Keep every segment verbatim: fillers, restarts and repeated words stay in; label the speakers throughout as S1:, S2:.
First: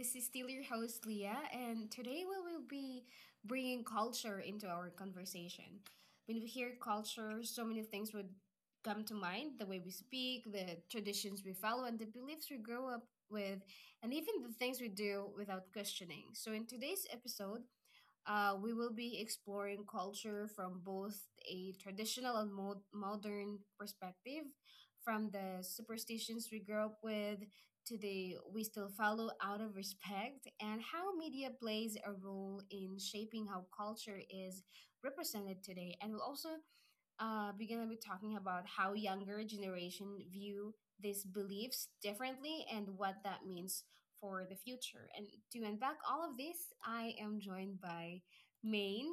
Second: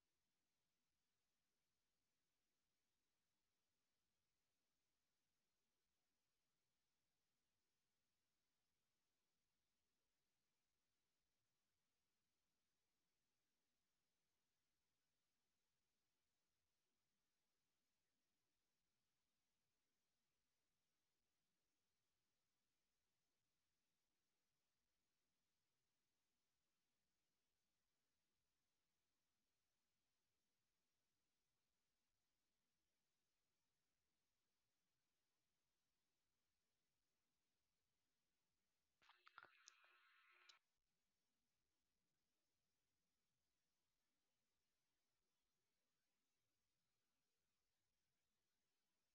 S1: This is still your host, Leah, and today we will be bringing culture into our conversation. When we hear culture, so many things would come to mind, the way we speak, the traditions we follow, and the beliefs we grow up with, and even the things we do without questioning. So, in today's episode, uh, we will be exploring culture from both a traditional and mo- modern perspective, from the superstitions we grew up with to the we still follow out of respect, and how media plays a role in shaping how culture is represented today. And we'll also uh, we're gonna be talking about how younger generation view these beliefs differently and what that means for the future. And to unpack all of this, I am joined by Maine,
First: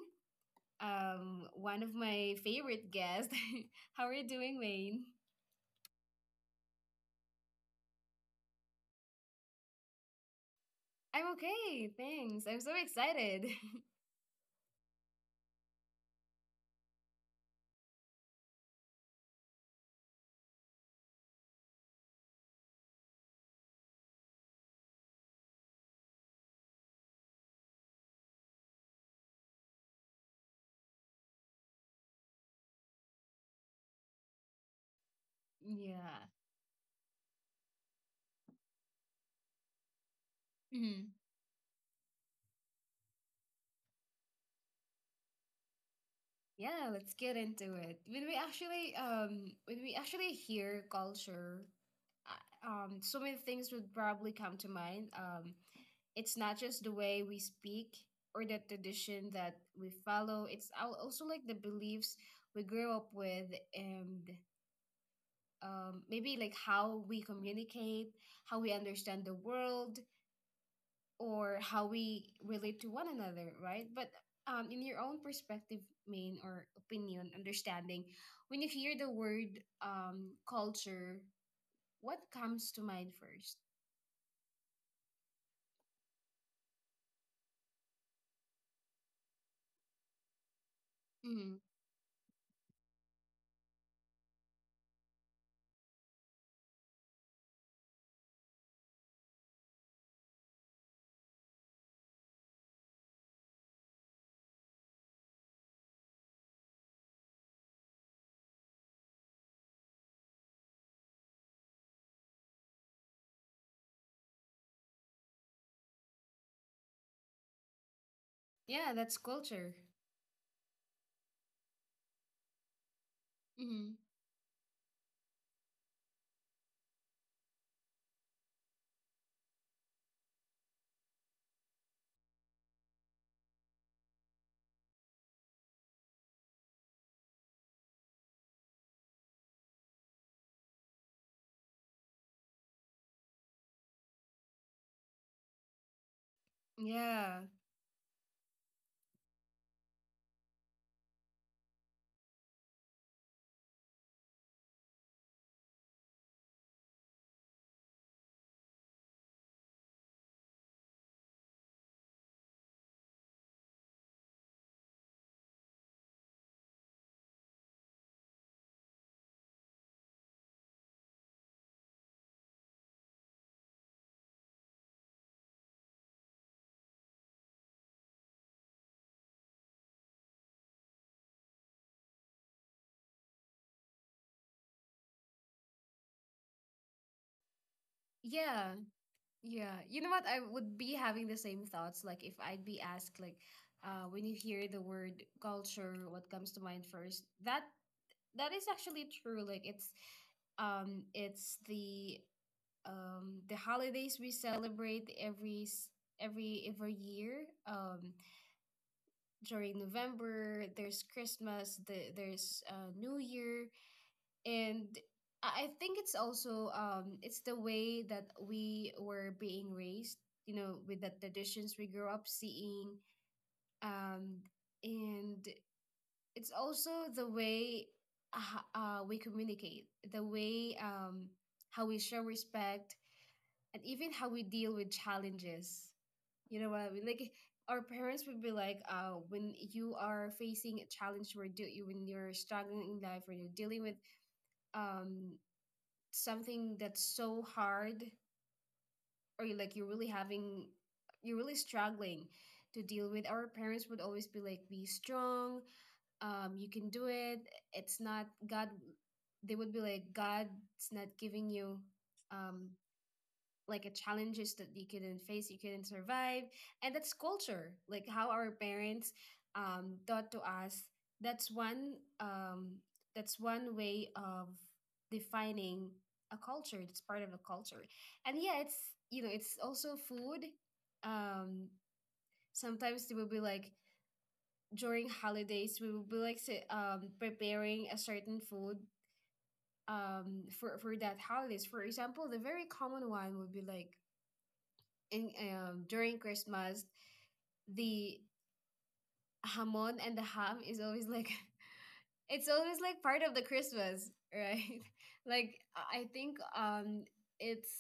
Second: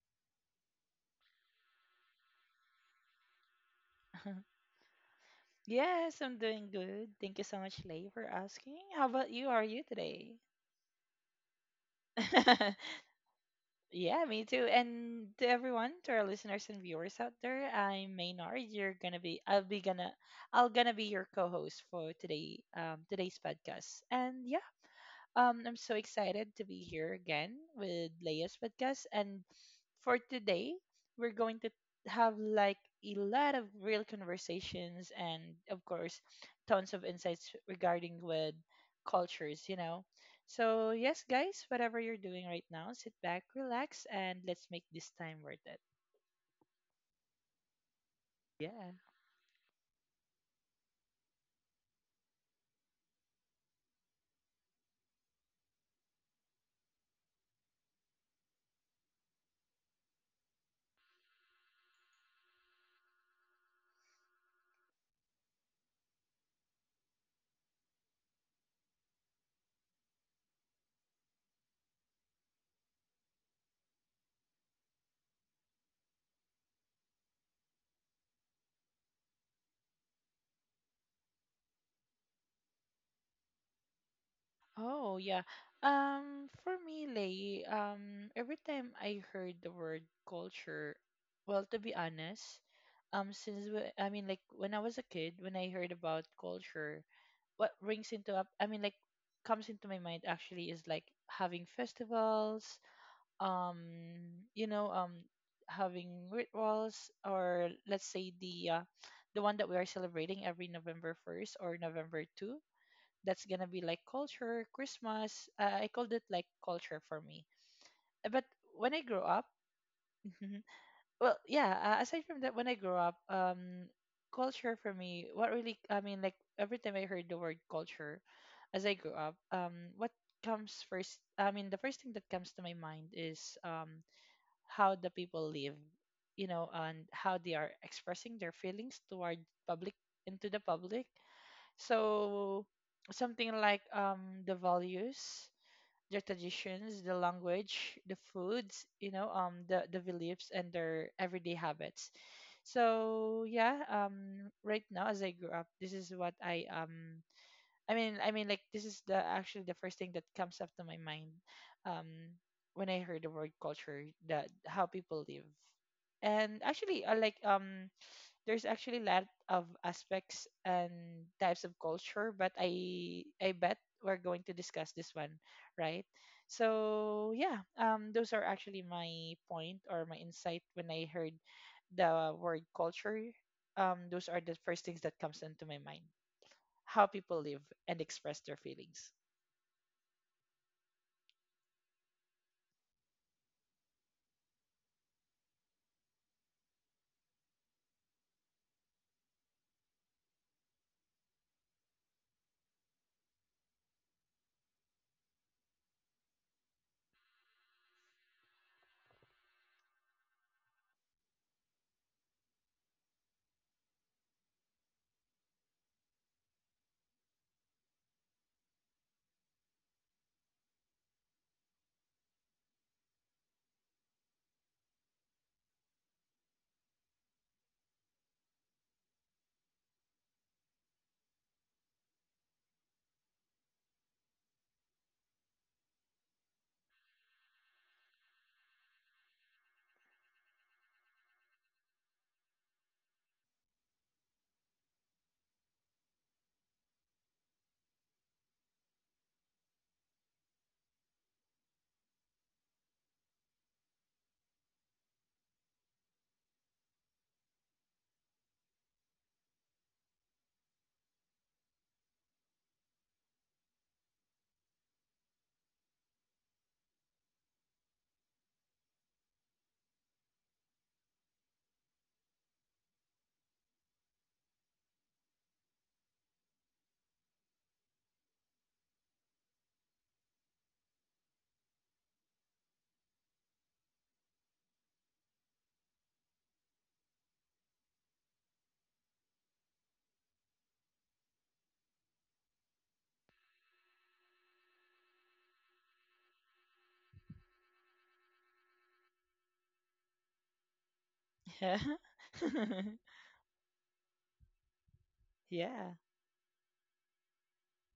S1: um, one of my favorite guests. How are you doing, Maine?
S2: Yes, I'm doing good. Thank you so much, Lay, for asking. How about you? How are you today?
S1: I'm okay, thanks. I'm so excited.
S2: Yeah, me too. And to everyone, to our listeners and viewers out there, I'm Maynard. You're gonna be, I'll be gonna, I'll gonna be your co-host for today, um, today's podcast. And yeah, Um, I'm so excited to be here again with Leia's podcast. And for today, we're going to have like a lot of real conversations and, of
S1: Yeah.
S2: course, tons of insights regarding with cultures, you know. So,
S1: Mm-hmm.
S2: yes, guys, whatever you're doing right now, sit back, relax, and let's make this time worth it.
S1: Yeah, let's get into it. When we
S2: Yeah.
S1: actually um when we actually hear culture, uh, um so many things would probably come to mind. Um it's not just the way we speak or the tradition that we follow. It's al- also like the beliefs we grew up with, and um maybe like how we communicate, how we understand the world, or how we relate to one another, right? But um, in your own perspective, main, or opinion, understanding, when you hear the word um, culture, what comes to mind first?
S2: Oh yeah. Um, for me, Lay, um, every time I heard the word culture,
S1: Mm-hmm.
S2: well, to be honest, um, since we, I mean, like when I was a kid, when I heard about culture, what rings into up, I mean, like comes into my mind actually is like having festivals, um, you know, um, having rituals, or let's say the uh, the one that we are celebrating every November first or November two. That's gonna be like culture, Christmas. Uh, I called it like culture for me. Uh, But when
S1: Yeah,
S2: I
S1: that's
S2: grow up,
S1: culture.
S2: Mhm. Well, yeah. Uh, aside from that, when I grow up, um,
S1: Mm-hmm.
S2: culture for me, what really, I mean, like every time I heard the word culture, as I grew up, um, what comes first? I mean, the first thing that comes to my mind is um how the people live, you know, and how they are expressing their feelings toward public into the public, so something like um the values, their traditions, the
S1: Yeah,
S2: language, the foods, you know, um the the beliefs and their everyday habits. So yeah, um right now as I grew up, this is what I um I mean I mean like this is the actually the first thing that comes up to my mind. Um when I heard the word culture, that how people live. And actually I like um there's actually a lot of aspects and types of culture, but I I bet we're going to discuss this one, right? So yeah, um, those are actually my point or my insight when I heard the word culture. Um, those are the first things that comes into my mind. How people live and express their
S1: yeah,
S2: feelings.
S1: yeah. You know what? I would be having the same thoughts. Like if I'd be asked, like, uh, when you hear the word culture, what comes to mind first? That that is actually true. Like it's um it's the um, the holidays we celebrate every s- every every year. Um, during November, there's Christmas, the, there's uh, New Year, and I I think it's also um, it's the way that we were being raised. You know, with the traditions we grew up seeing, um, and it's also the way uh, uh, we communicate, the way um, how we show respect and even how we deal with challenges. You know what I mean? Like our parents would be like, uh, when you are facing a challenge, or do you, when you're struggling in life, or you're dealing with um something that's so hard, or you like you're really having, you're really struggling to deal with, our parents would always be like, be strong, um you can do it. It's not god, they would be like, god's not giving you um like a challenges that you couldn't face, you couldn't survive. And that's culture, like how our parents um, taught to us. That's one um, that's one way of defining a culture. It's part of a culture. And yeah, it's, you know, it's also food. um, Sometimes they will be like, during holidays we will be like say, um, preparing a certain food um, for, for that holidays. For example, the very common one would be like in um, during Christmas, the hamon and the ham is always like
S2: Yeah,
S1: it's always like part of the Christmas, right? Like
S2: yeah.
S1: I I think um it's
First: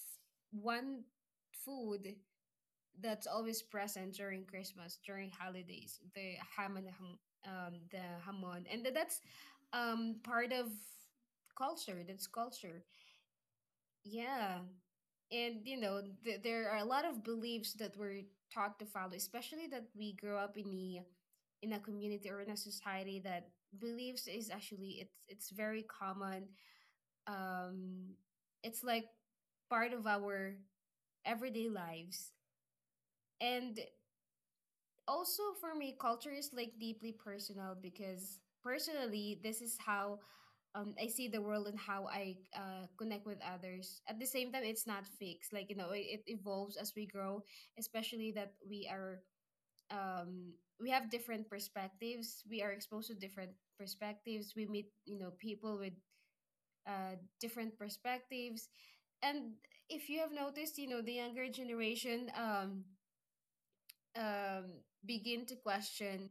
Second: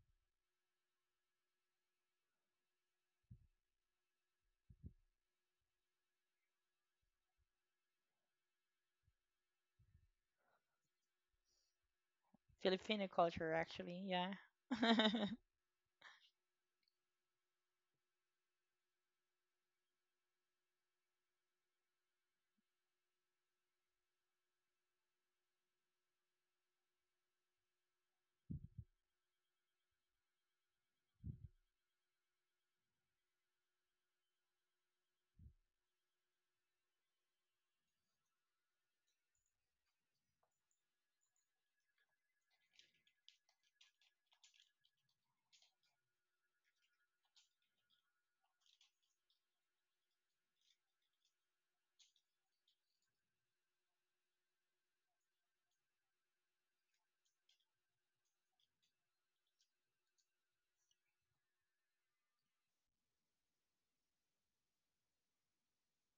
S1: one food that's always present during Christmas, during holidays, the ham and the ham, um the hamon, and tha- that's um part of culture. That's culture.
S2: Filipino culture actually. Yeah,
S1: Yeah. And you know, th- there are a lot of beliefs that we're taught to follow, especially that we grow up in the in a community or in a society that beliefs is actually, it's it's very common. um it's like part of our everyday lives. And also for me, culture is like deeply personal, because personally, this is how um, I see the world and how I uh, connect with others. At the same time, it's not fixed. Like, you know, it, it evolves as we grow, especially that we are um, we have different perspectives, we are exposed to different perspectives, we meet, you know, people with uh, different perspectives. And if you have noticed, you know, the younger generation um, um, begin to question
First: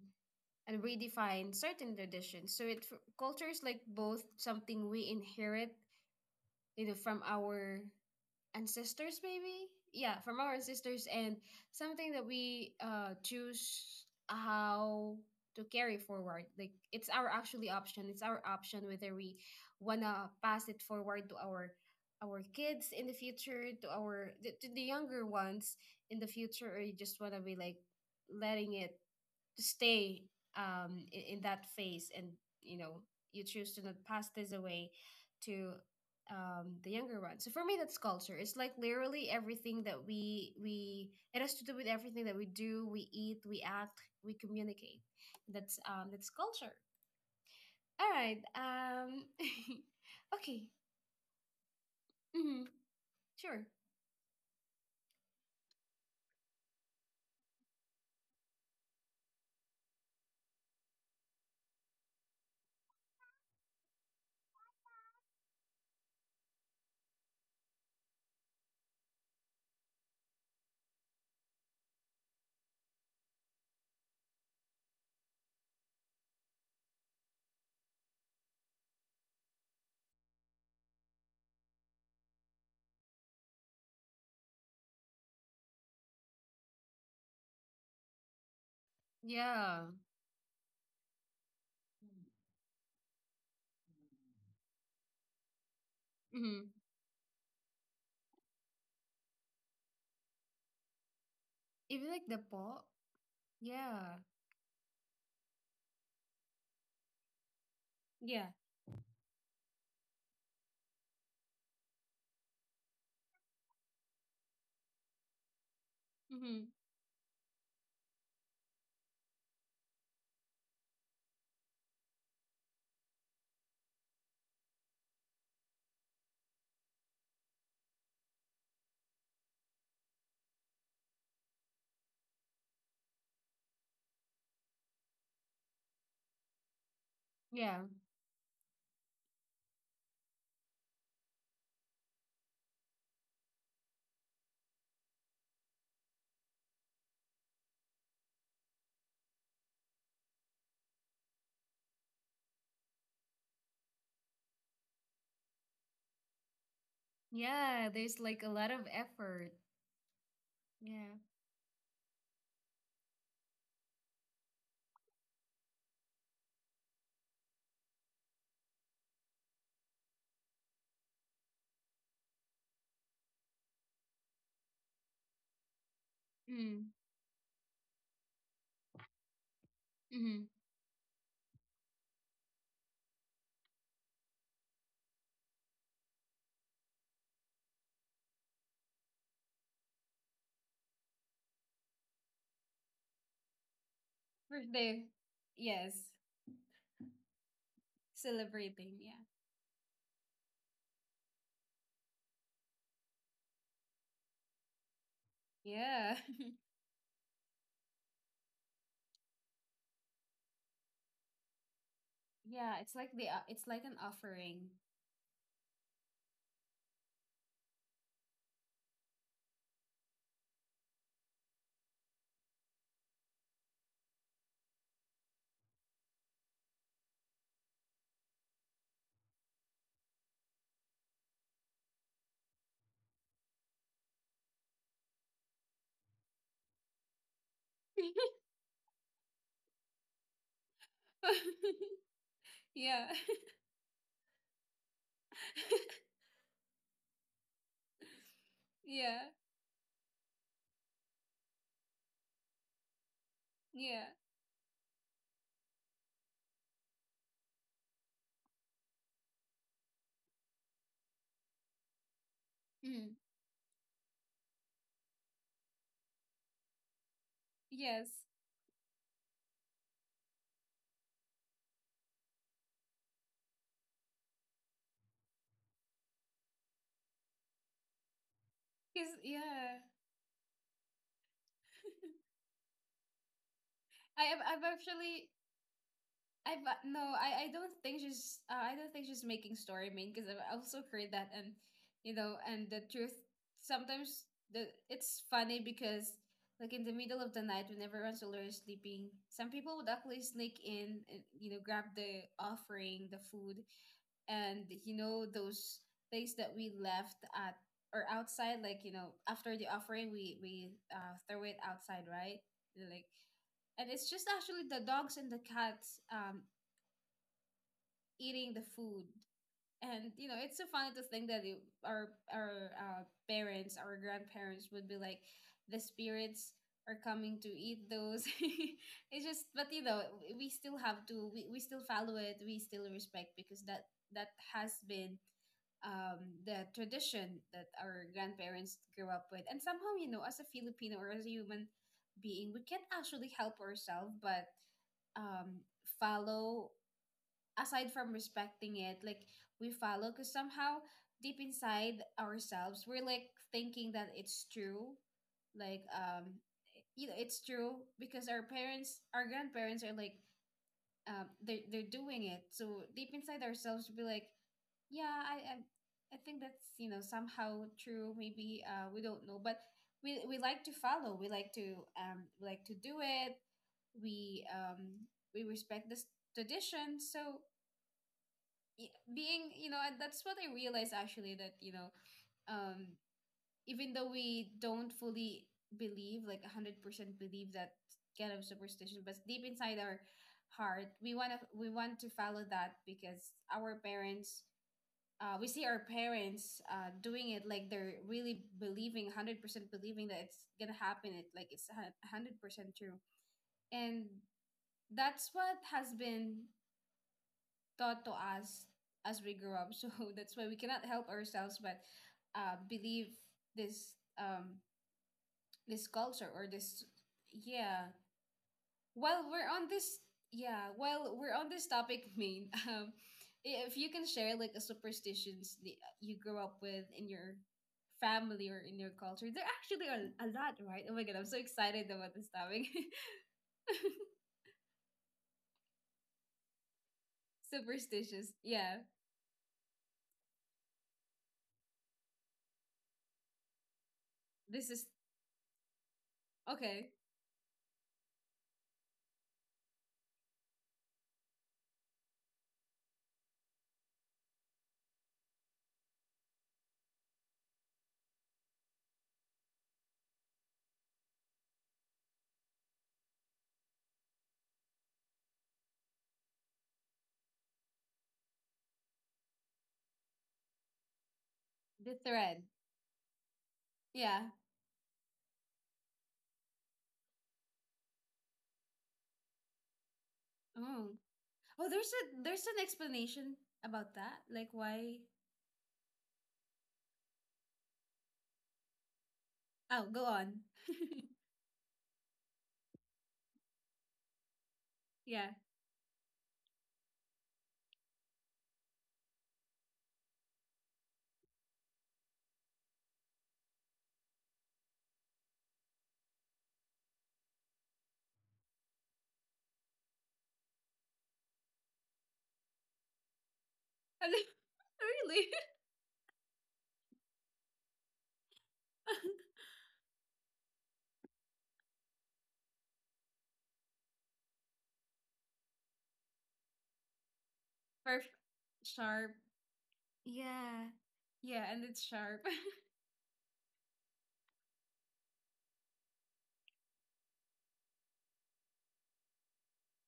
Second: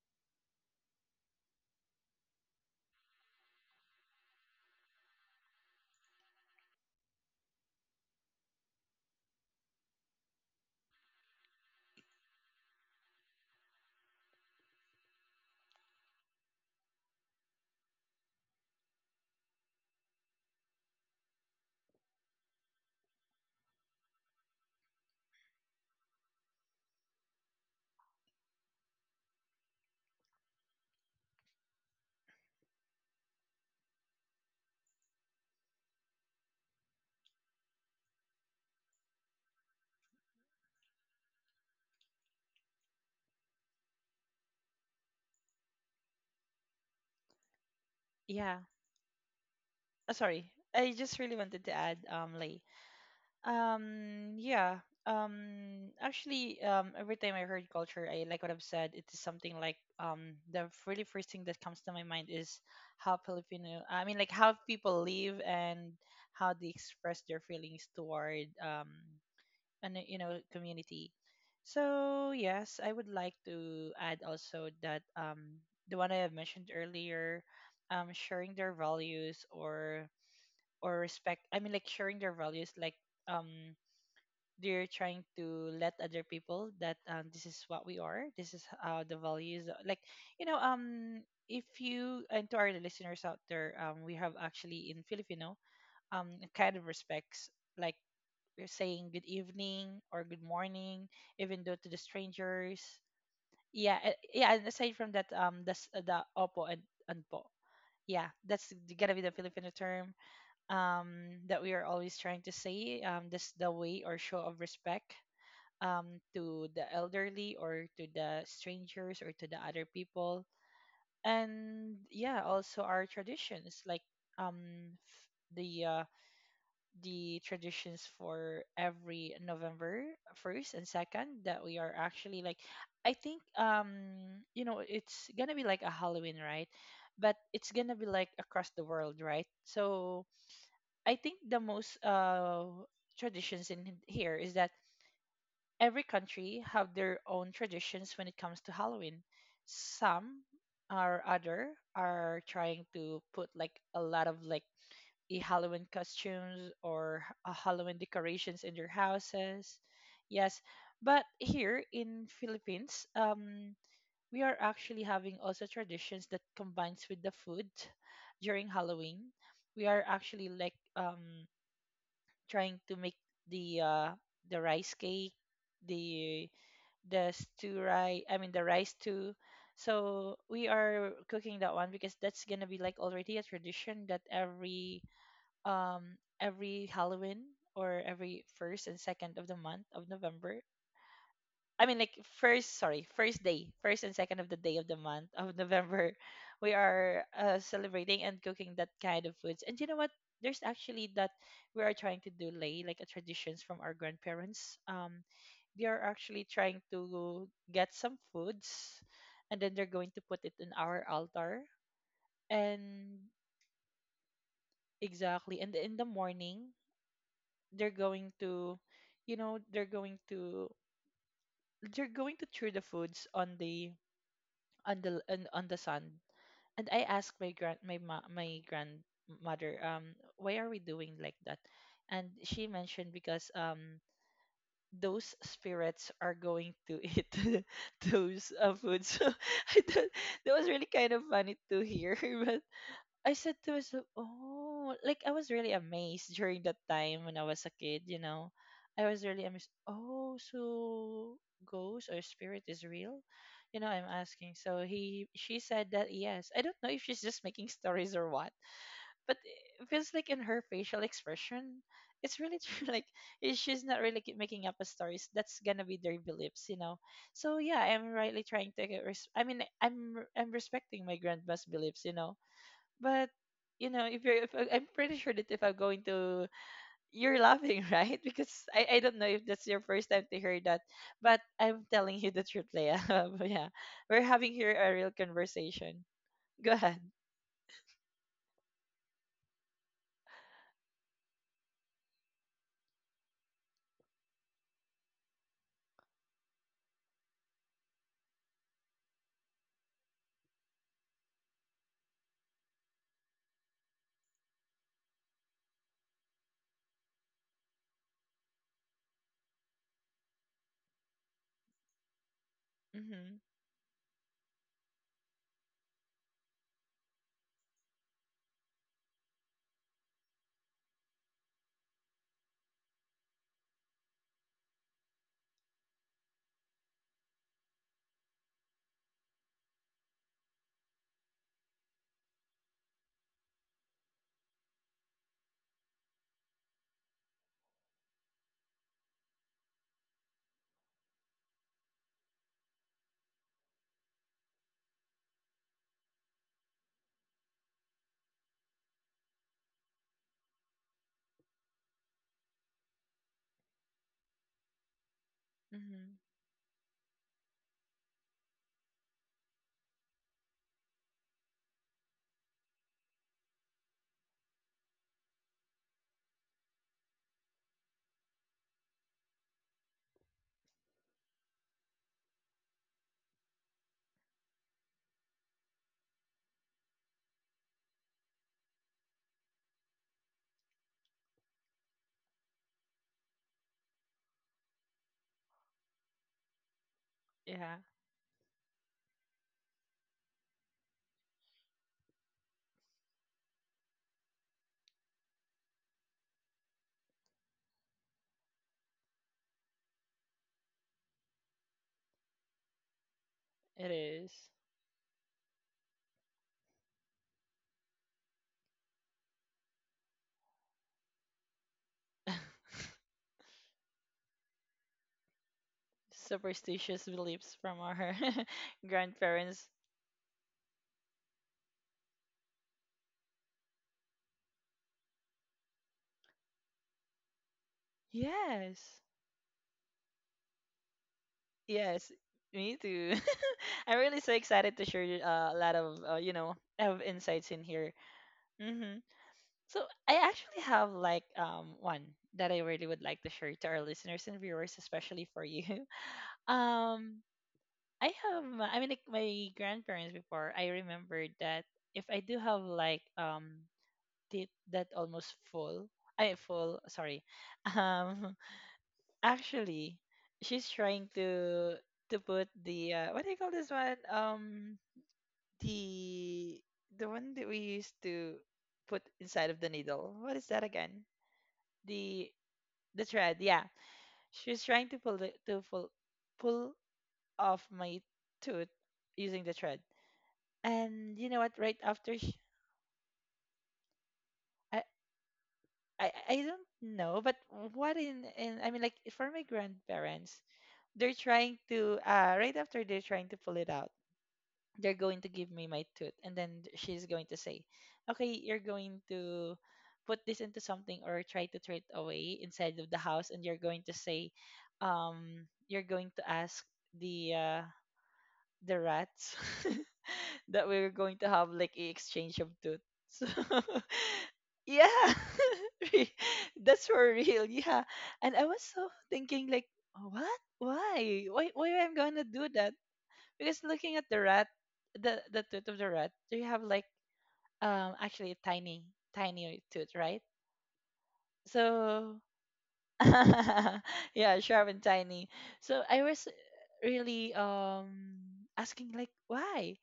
S1: and redefine certain traditions. So it f- culture is like both something we inherit, you know, from our ancestors, maybe yeah from our ancestors, and something that we uh choose how to carry forward. Like it's our actually option, it's our option whether we wanna pass it forward to our our kids in the future, to our the, to the younger ones in the future, or you just wanna be like letting it to stay um, in, in that phase, and you know, you choose to not pass this away to um, the younger one. So for me, that's culture. It's like literally everything that we we it has to do with everything that we do, we eat, we act, we communicate. That's um that's culture. All right.
S2: yeah.
S1: Um
S2: Uh, sorry,
S1: okay.
S2: I just really wanted to add, um, Lay.
S1: Mm-hmm. Sure.
S2: Um, yeah. Um, actually, um, every time I heard culture, I like what I've said. It is something like um, the really first thing that comes to my mind is how Filipino. I mean, like how people live and how they express their feelings toward um, an you know community. So yes, I would like to add also that um, the one I have mentioned earlier, um, sharing their values or or respect. I mean, like sharing their values, like um they're trying to let other people that um, this is what we are, this is uh, the values,
S1: Yeah.
S2: like you know um if you, and to our listeners out there, um we have actually in Filipino um
S1: Mm-hmm.
S2: kind of respects, like we're saying good evening or good morning even though to the
S1: Even like the
S2: strangers.
S1: ball.
S2: Yeah,
S1: Yeah.
S2: a- yeah, and aside from that, um that's uh, the opo and and po. Yeah,
S1: Yeah.
S2: that's gonna be the Filipino term um that we are always trying to say, um that's the way or show of respect, um, to
S1: Mm-hmm.
S2: the elderly or to the strangers or to the other people. And yeah, also our traditions like um, f- the uh, the traditions for every November first and second, that we are actually like, I think um you know it's gonna be like a Halloween, right, but it's
S1: Yeah.
S2: gonna be like across the world, right. So I think the most uh traditions in here is that every country have their own traditions when it comes to Halloween. Some or other are trying to put like a lot of like a Halloween costumes or h- a
S1: Yeah,
S2: Halloween
S1: there's like a
S2: decorations
S1: lot
S2: in
S1: of
S2: their
S1: effort.
S2: houses. Yes,
S1: Yeah.
S2: but here in Philippines, um, we are actually having also traditions that combines with the food during Halloween. We are actually like um trying to make the uh the rice cake, the
S1: Mm.
S2: the stew rice I mean the rice too, so
S1: Mm-hmm.
S2: we are cooking that one because that's gonna be like already a tradition that every um every Halloween, or every first and second of the month of November. I mean, like first, sorry, first day, first and second of the day of the
S1: Birthday.
S2: month of
S1: Yes.
S2: November, we are uh, celebrating and cooking that
S1: Celebrating.
S2: kind of foods. And you know what? There's actually that we are trying to do, Lay, like a traditions from our grandparents. Um, they are
S1: Yeah. Yeah.
S2: actually trying to get some foods, and then they're going to put it in our altar.
S1: Yeah. It's like
S2: And
S1: the o- it's like an offering.
S2: exactly, and in the morning, they're going to, you know, they're going to they're going to throw the foods on the on the on, on the sun. And I asked my grand my ma- my grandmother, um why are we doing like that? And she mentioned because um those spirits are going to eat those uh, foods, so I thought that was really kind of funny to hear. But
S1: Yeah.
S2: I said to myself, oh, like I was really amazed during that time when I was a kid, you know. I was
S1: Yeah.
S2: really amazed. Oh, so ghost or spirit is real? You know,
S1: Yeah.
S2: I'm asking. So he she said that yes. I don't know if she's just making stories or what, but it feels like in her facial expression, it's really true. Like
S1: Mm.
S2: i- she's not really ki- making up a stories. That's gonna be their beliefs, you know. So yeah,
S1: Yes.
S2: I'm rightly trying to get res- I mean, I'm I'm respecting my grandma's beliefs, you know, but you know, if you're, if, I- I'm pretty sure that if I'm going to, you're laughing, right? Because I, I
S1: Cause
S2: don't know if that's
S1: yeah.
S2: your first time to hear that, but I'm telling you the truth, Leah. But yeah,
S1: I
S2: we're
S1: have,
S2: having
S1: I've
S2: here a real
S1: actually,
S2: conversation.
S1: I,
S2: Go
S1: but
S2: ahead.
S1: no, I I don't think she's uh, I don't think she's making story, mean, because I've also heard that. And you know, and the truth, sometimes the, it's funny because like in the middle of the night when everyone's already sleeping, some people would actually sneak in and you know grab the offering, the food, and you know those things that we left at or outside, like you know, after the offering we we uh, throw it outside, right? Like,
S2: Mhm.
S1: and it's just actually the dogs and the cats um eating the food. And you know, it's so funny to think that it, our our uh, parents, our grandparents would be like, the spirits are coming to eat those. It's just, but you know, we still have to, we, we still follow it, we still respect, because that that has been um, the tradition that our grandparents grew up with. And somehow, you know, as a Filipino or as a human being, we can't actually help ourselves but um, follow, aside from respecting it. Like we follow because somehow deep inside ourselves, we're like thinking that it's true. Like,
S2: Mhm.
S1: um, you know, it's true because our parents, our grandparents are like, um, they're, they're doing it. So deep inside ourselves, we'll be like, yeah, I, I, I think that's, you know, somehow true. Maybe, uh, we don't know, but we, we like to follow. We like to, um, we like to do it. We, um, we respect this tradition. So, y- being, you know, and that's what I realized actually, that you know, um even though we don't fully believe like one hundred percent believe that
S2: Yeah,
S1: kind of superstition, but deep inside our heart, we want to, we want to follow that, because our parents, uh, we see our parents uh, doing it. Like they're really believing one hundred percent believing that it's gonna happen, it like it's a one hundred percent true,
S2: it
S1: and
S2: is.
S1: that's what has been taught to us as we grow up. So that's why we cannot help ourselves but uh, believe this um this culture or this.
S2: Superstitious beliefs from
S1: Yeah.
S2: our
S1: While we're on
S2: grandparents.
S1: this, yeah, while we're on this topic, main, um, i- if you can share like a superstitions that you grew up with in your family or in your
S2: Yes.
S1: culture, there actually are a lot, right? Oh my god, I'm so excited about
S2: Yes.
S1: this topic.
S2: Me too. I'm really so excited to share uh, a lot of uh, you know of insights in here.
S1: Superstitious, yeah.
S2: Mm-hmm. So I actually have like um one that I really would like to share to our listeners and
S1: This
S2: viewers,
S1: is
S2: especially for you.
S1: okay.
S2: Um, I have my- I mean like my grandparents before. I remember that if I do have like um teeth that almost full, I full sorry, um actually she's trying to to put the uh, what do you call this one, um the the one that we used to put inside of the needle. What is that again?
S1: The
S2: the
S1: thread,
S2: the thread. Yeah,
S1: yeah.
S2: she was trying to pull the, to pull pull off my tooth using the thread.
S1: Oh.
S2: And you know what?
S1: Oh,
S2: Right
S1: there's a,
S2: after she,
S1: there's an explanation about that. Like
S2: I,
S1: why?
S2: I I don't know, but what in in I mean like for my
S1: Oh, go on.
S2: grandparents, they're trying to uh right after they're trying to pull it out, they're going
S1: Yeah.
S2: to give me my tooth, and then she's going to say, "Okay, you're going to put this into something or try to throw it away inside of the house, and you're going to say, um you're going to ask the uh, the rats that we were going to have like a exchange of tooths."
S1: And then-
S2: Yeah,
S1: really?
S2: re- that's for real. Yeah, and I was so thinking like, what? Why? Why? Why am I gonna do that? Because looking at the rat, the the tooth of the rat, they have like um
S1: Perf,
S2: actually a tiny
S1: sharp.
S2: tiny tooth, right?
S1: Yeah. Yeah, and it's
S2: So.
S1: sharp.
S2: Yeah, sharp and tiny. So I was really um asking like why?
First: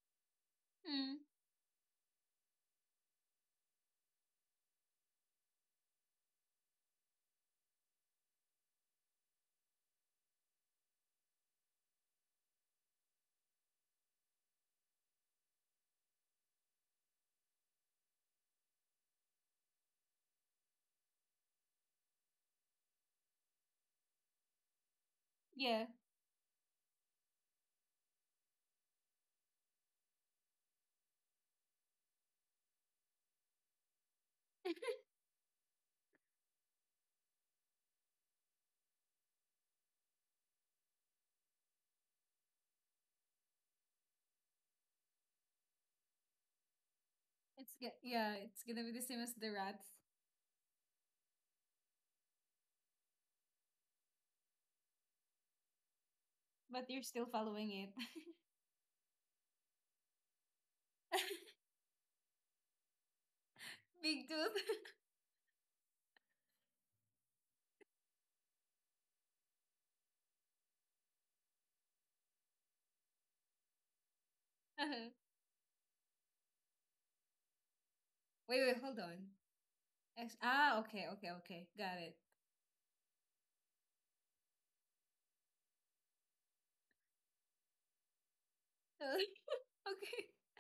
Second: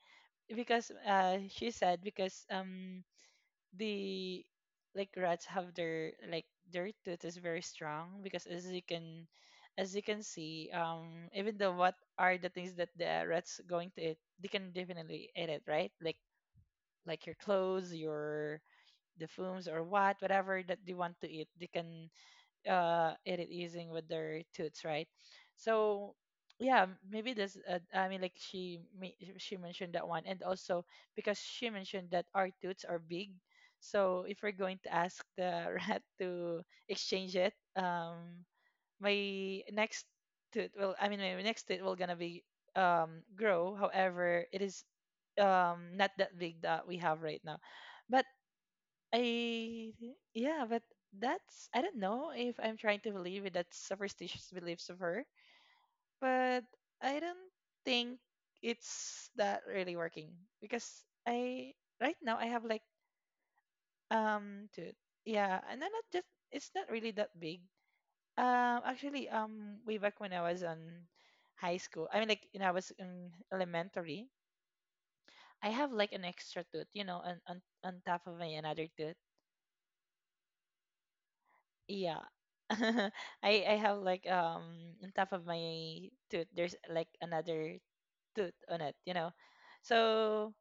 S2: Because
S1: Mm,
S2: uh she said because um the like rats have their like their tooth is very strong because as you can, as you can see, um even though what are the things that the rats going to eat they can definitely eat it, right? like like your clothes, your the fumes or what whatever that they want to eat they can uh, eat it using with their tooths, right?
S1: yeah.
S2: So yeah, maybe this. Uh, I mean, like she me- she mentioned that one, and also because she mentioned that our tooths are big, so if we're going to ask the rat to exchange it, um, my next tooth will. I mean, my next tooth will gonna be um grow. However, it is um not that big that we have right now,
S1: It's g-
S2: but
S1: yeah, it's gonna be the same as the rats,
S2: I yeah, but that's I don't know if I'm trying to believe in that superstitious beliefs of her, but
S1: but you're
S2: I
S1: still
S2: don't
S1: following it.
S2: think it's that really working because I right now I have like
S1: Big
S2: um two,
S1: tooth.
S2: yeah, and then not just it's not really that big. Um, actually, um, way back when I was on high school, I mean, like when I was in elementary,
S1: Uh-huh.
S2: I have like an extra tooth, you know, on on on top of my
S1: Wait, wait,
S2: another
S1: hold
S2: tooth.
S1: on. Ex- ah, okay, okay, okay. Got it.
S2: Yeah. I I have like um on top of my tooth there's like another tooth on it, you know.
S1: Okay.
S2: So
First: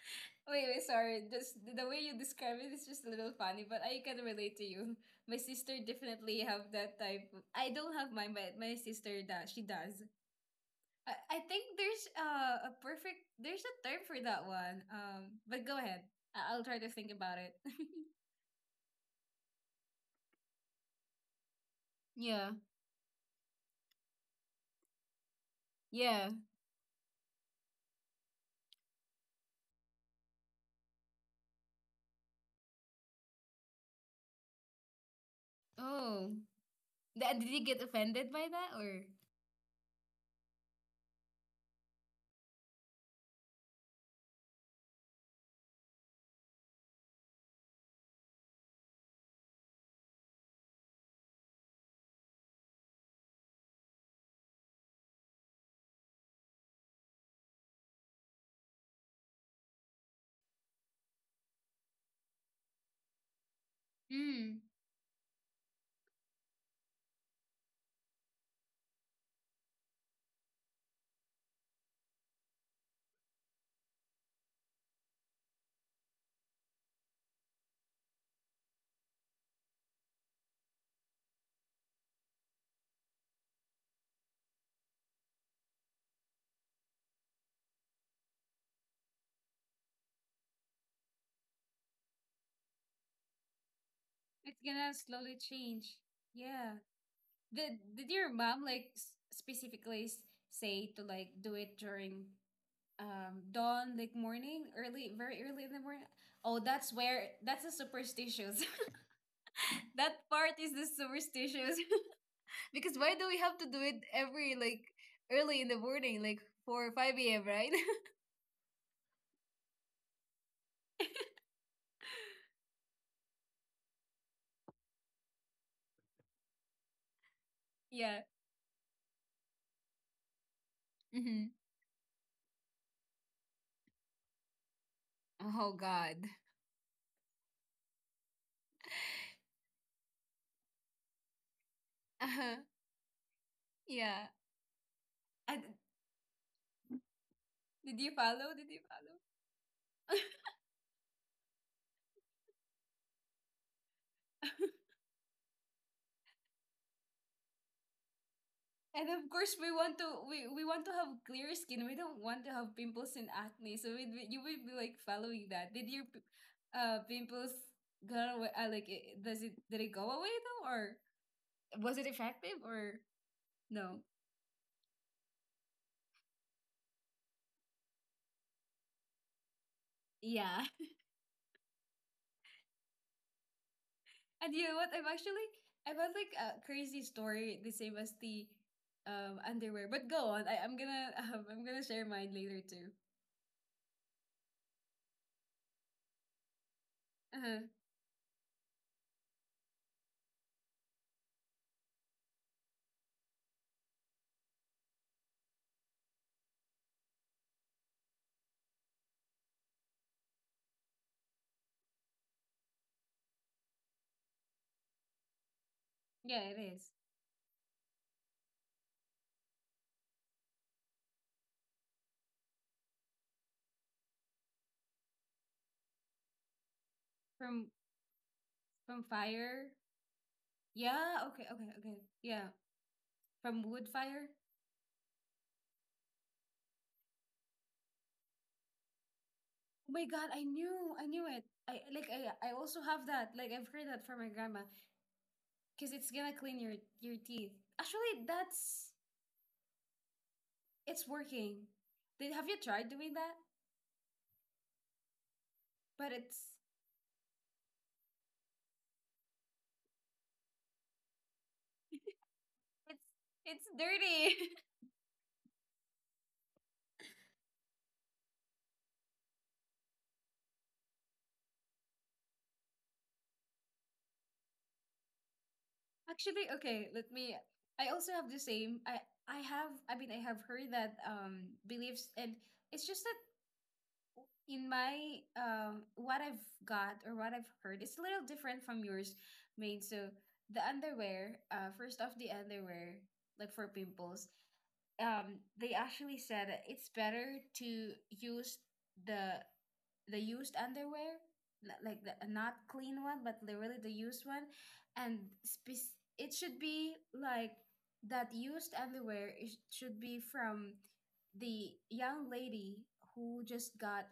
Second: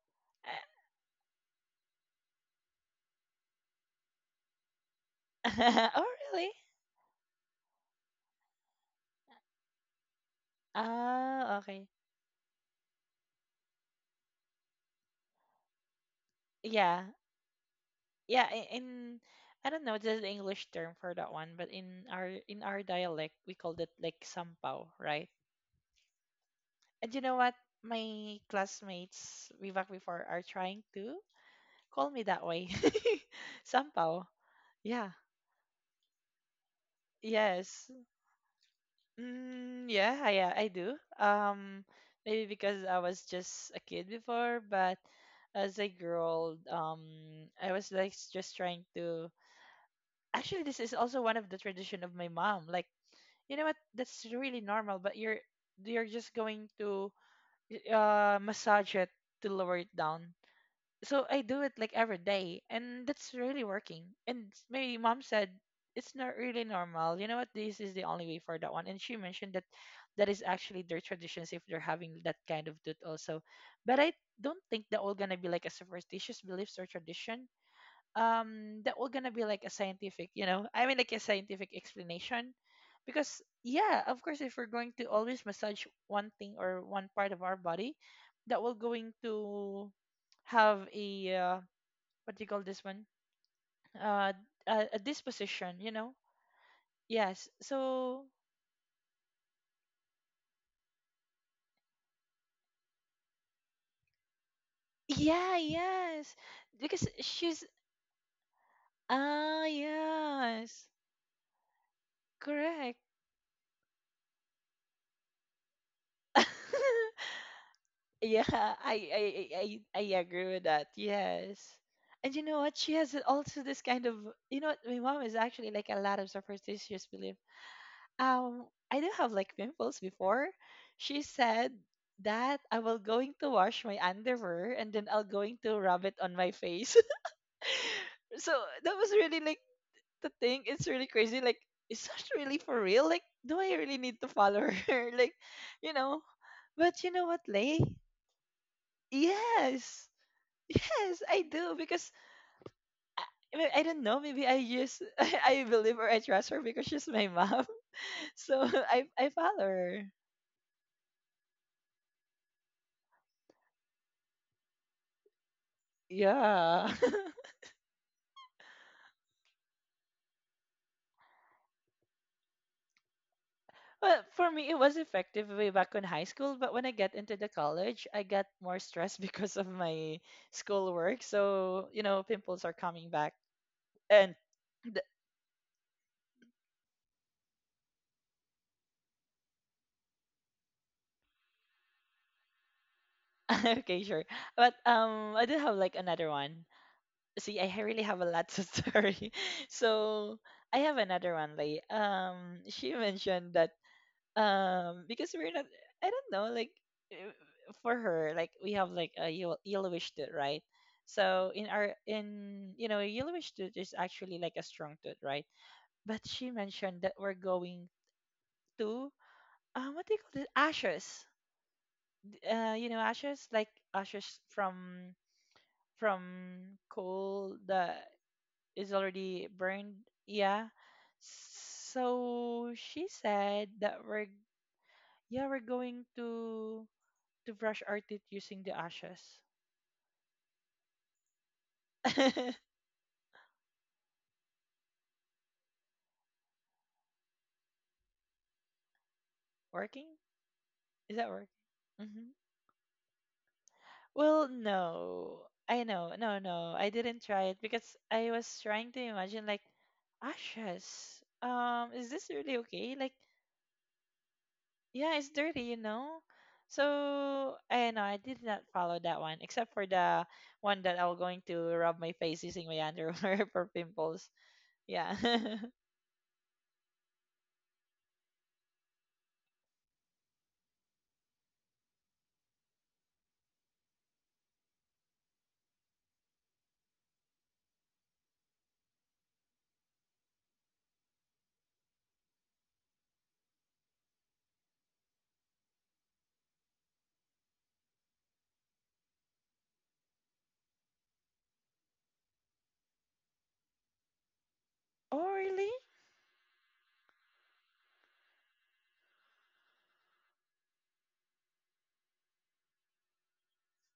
S1: Wait, wait, sorry. Just the the way you describe it is just a little funny, but I can relate to you. My sister
S2: uh, oh,
S1: definitely
S2: really?
S1: have that type. Of- I don't have mine, but my sister does. She does. I, I
S2: Ah,
S1: think
S2: okay.
S1: there's uh, a perfect, there's a term for that one. Um, but go ahead. I, I'll try to
S2: Yeah.
S1: think about it.
S2: Yeah, I- in I don't know the English term for that one, but in our in
S1: Yeah.
S2: our dialect we called it like sampaw, right?
S1: Yeah.
S2: And you know what? My classmates way back before are trying to call me that way. Sampaw. Yeah.
S1: Oh. Th- did you
S2: Yes.
S1: get offended by that, or?
S2: Mm, yeah, I, uh, I do. Um, maybe because I was just a kid before, but as I grew old, um, I was like s- just trying to. Actually, this is also one of the tradition of my mom. Like, you know what? That's really normal, but you're you're just going to uh massage it to lower it down, so I do it like every day, and that's really working. And s-
S1: Hmm.
S2: my mom said it's not really normal. You know what? This is the only way for that one. And she mentioned that that is actually their traditions if they're having that kind of tooth also. But I don't think they're all gonna be like a superstitious beliefs or tradition um that will gonna be like a scientific, you know, I mean, like a scientific explanation, because yeah, of course, if we're going to always massage one thing or one part of our body, that will going to have a uh, what do you call this one uh
S1: It's
S2: a,
S1: gonna
S2: a
S1: slowly
S2: disposition, you
S1: change.
S2: know.
S1: Yeah.
S2: Yes,
S1: Did Did
S2: so
S1: your mom like s- specifically s- say to like do it during um dawn, like morning, early, very
S2: yeah,
S1: early in the morning?
S2: yes,
S1: Oh, that's
S2: because
S1: where, that's
S2: she's,
S1: the superstitious
S2: ah,
S1: that part is the
S2: yes,
S1: superstitious. Because
S2: correct.
S1: why do we have to do it every like early in the morning, like four or five a m, right?
S2: Yeah, I, I I I I agree with that. Yes. And you know what? She has also this kind of, you know what? My mom is actually like a lot of superstitious belief.
S1: Yeah.
S2: Um, I do have like pimples before. She
S1: Mm-hmm.
S2: said that I will going to wash my underwear and then I'll going
S1: Oh
S2: to rub
S1: God.
S2: it on my face. So that was really like the thing. It's really crazy. Like, is that
S1: Uh-huh.
S2: really for real? Like, do I really need
S1: Yeah.
S2: to follow her? Like,
S1: I, did
S2: you know. But you know what, Lay?
S1: you follow did you follow
S2: Yes. Yes, I do because I, I I don't know. Maybe I just I, believe or I trust her because she's my mom. So
S1: And
S2: I
S1: of
S2: I
S1: course,
S2: follow
S1: we want
S2: her.
S1: to we, we want to have clear skin. We don't want to have pimples and acne. So we we- you would be like following that. Did your p-
S2: Yeah.
S1: uh pimples go away? Uh, like I- does it did it go away though, or was it effective or no?
S2: Well, for me, it was effective way back in high school, but when I get into the college, I got more stressed because of my
S1: Yeah.
S2: schoolwork. So you know, pimples are coming back, and
S1: And you know what?
S2: the,
S1: I've actually I've had like a crazy story the same as the um underwear. But go on. I I'm gonna um, I'm gonna share mine later too.
S2: okay, sure. But um, I do have like another one.
S1: Uh huh.
S2: See, i ha- really have a lot to story. So I have another one. Like, um she mentioned that um because we're not, I don't know, like, uh, for her, like, we have like a yel- yellowish tooth, right? So in our, in, you know, yellowish tooth is actually like a strong tooth, right? But
S1: Yeah,
S2: she
S1: it is.
S2: mentioned that we're going to, um what do you call it, ashes, uh you know, ashes, like ashes from from coal,
S1: from
S2: the is
S1: from
S2: already
S1: fire.
S2: burned. Yeah.
S1: Yeah. Okay. Okay. Okay. Yeah,
S2: So she
S1: from
S2: said
S1: wood
S2: that
S1: fire.
S2: we're, yeah, we're going to to brush our teeth using the ashes.
S1: Oh my God, I knew, I knew it. I like I I also have that. Like I've heard that from my grandma because it's gonna clean your your teeth. Actually, that's
S2: Working?
S1: It's
S2: Is that working?
S1: working.
S2: Hmm.
S1: Did, have you tried doing that?
S2: Well, no. I
S1: But
S2: know.
S1: it's
S2: No, no. I didn't try it because I was trying to imagine like ashes. Um, is this really
S1: It's
S2: okay? Like,
S1: it's dirty.
S2: yeah, it's dirty, you know. So I know I did not follow that one, except for the one that I was going to rub my face using my underwear for pimples. Yeah.
S1: Actually, okay, let me. I also have the same. I I have. I mean, I have heard that um beliefs, and it's just that in my um what I've got or what I've heard, it's a little different from yours, Main. So the underwear, uh, first off the underwear, like for pimples, um, they actually said that it's better to use the the used underwear, li- like the a not clean one, but literally the used one, and
S2: Oh, really?
S1: spec- it should be like that used underwear. It should be from the young lady who just got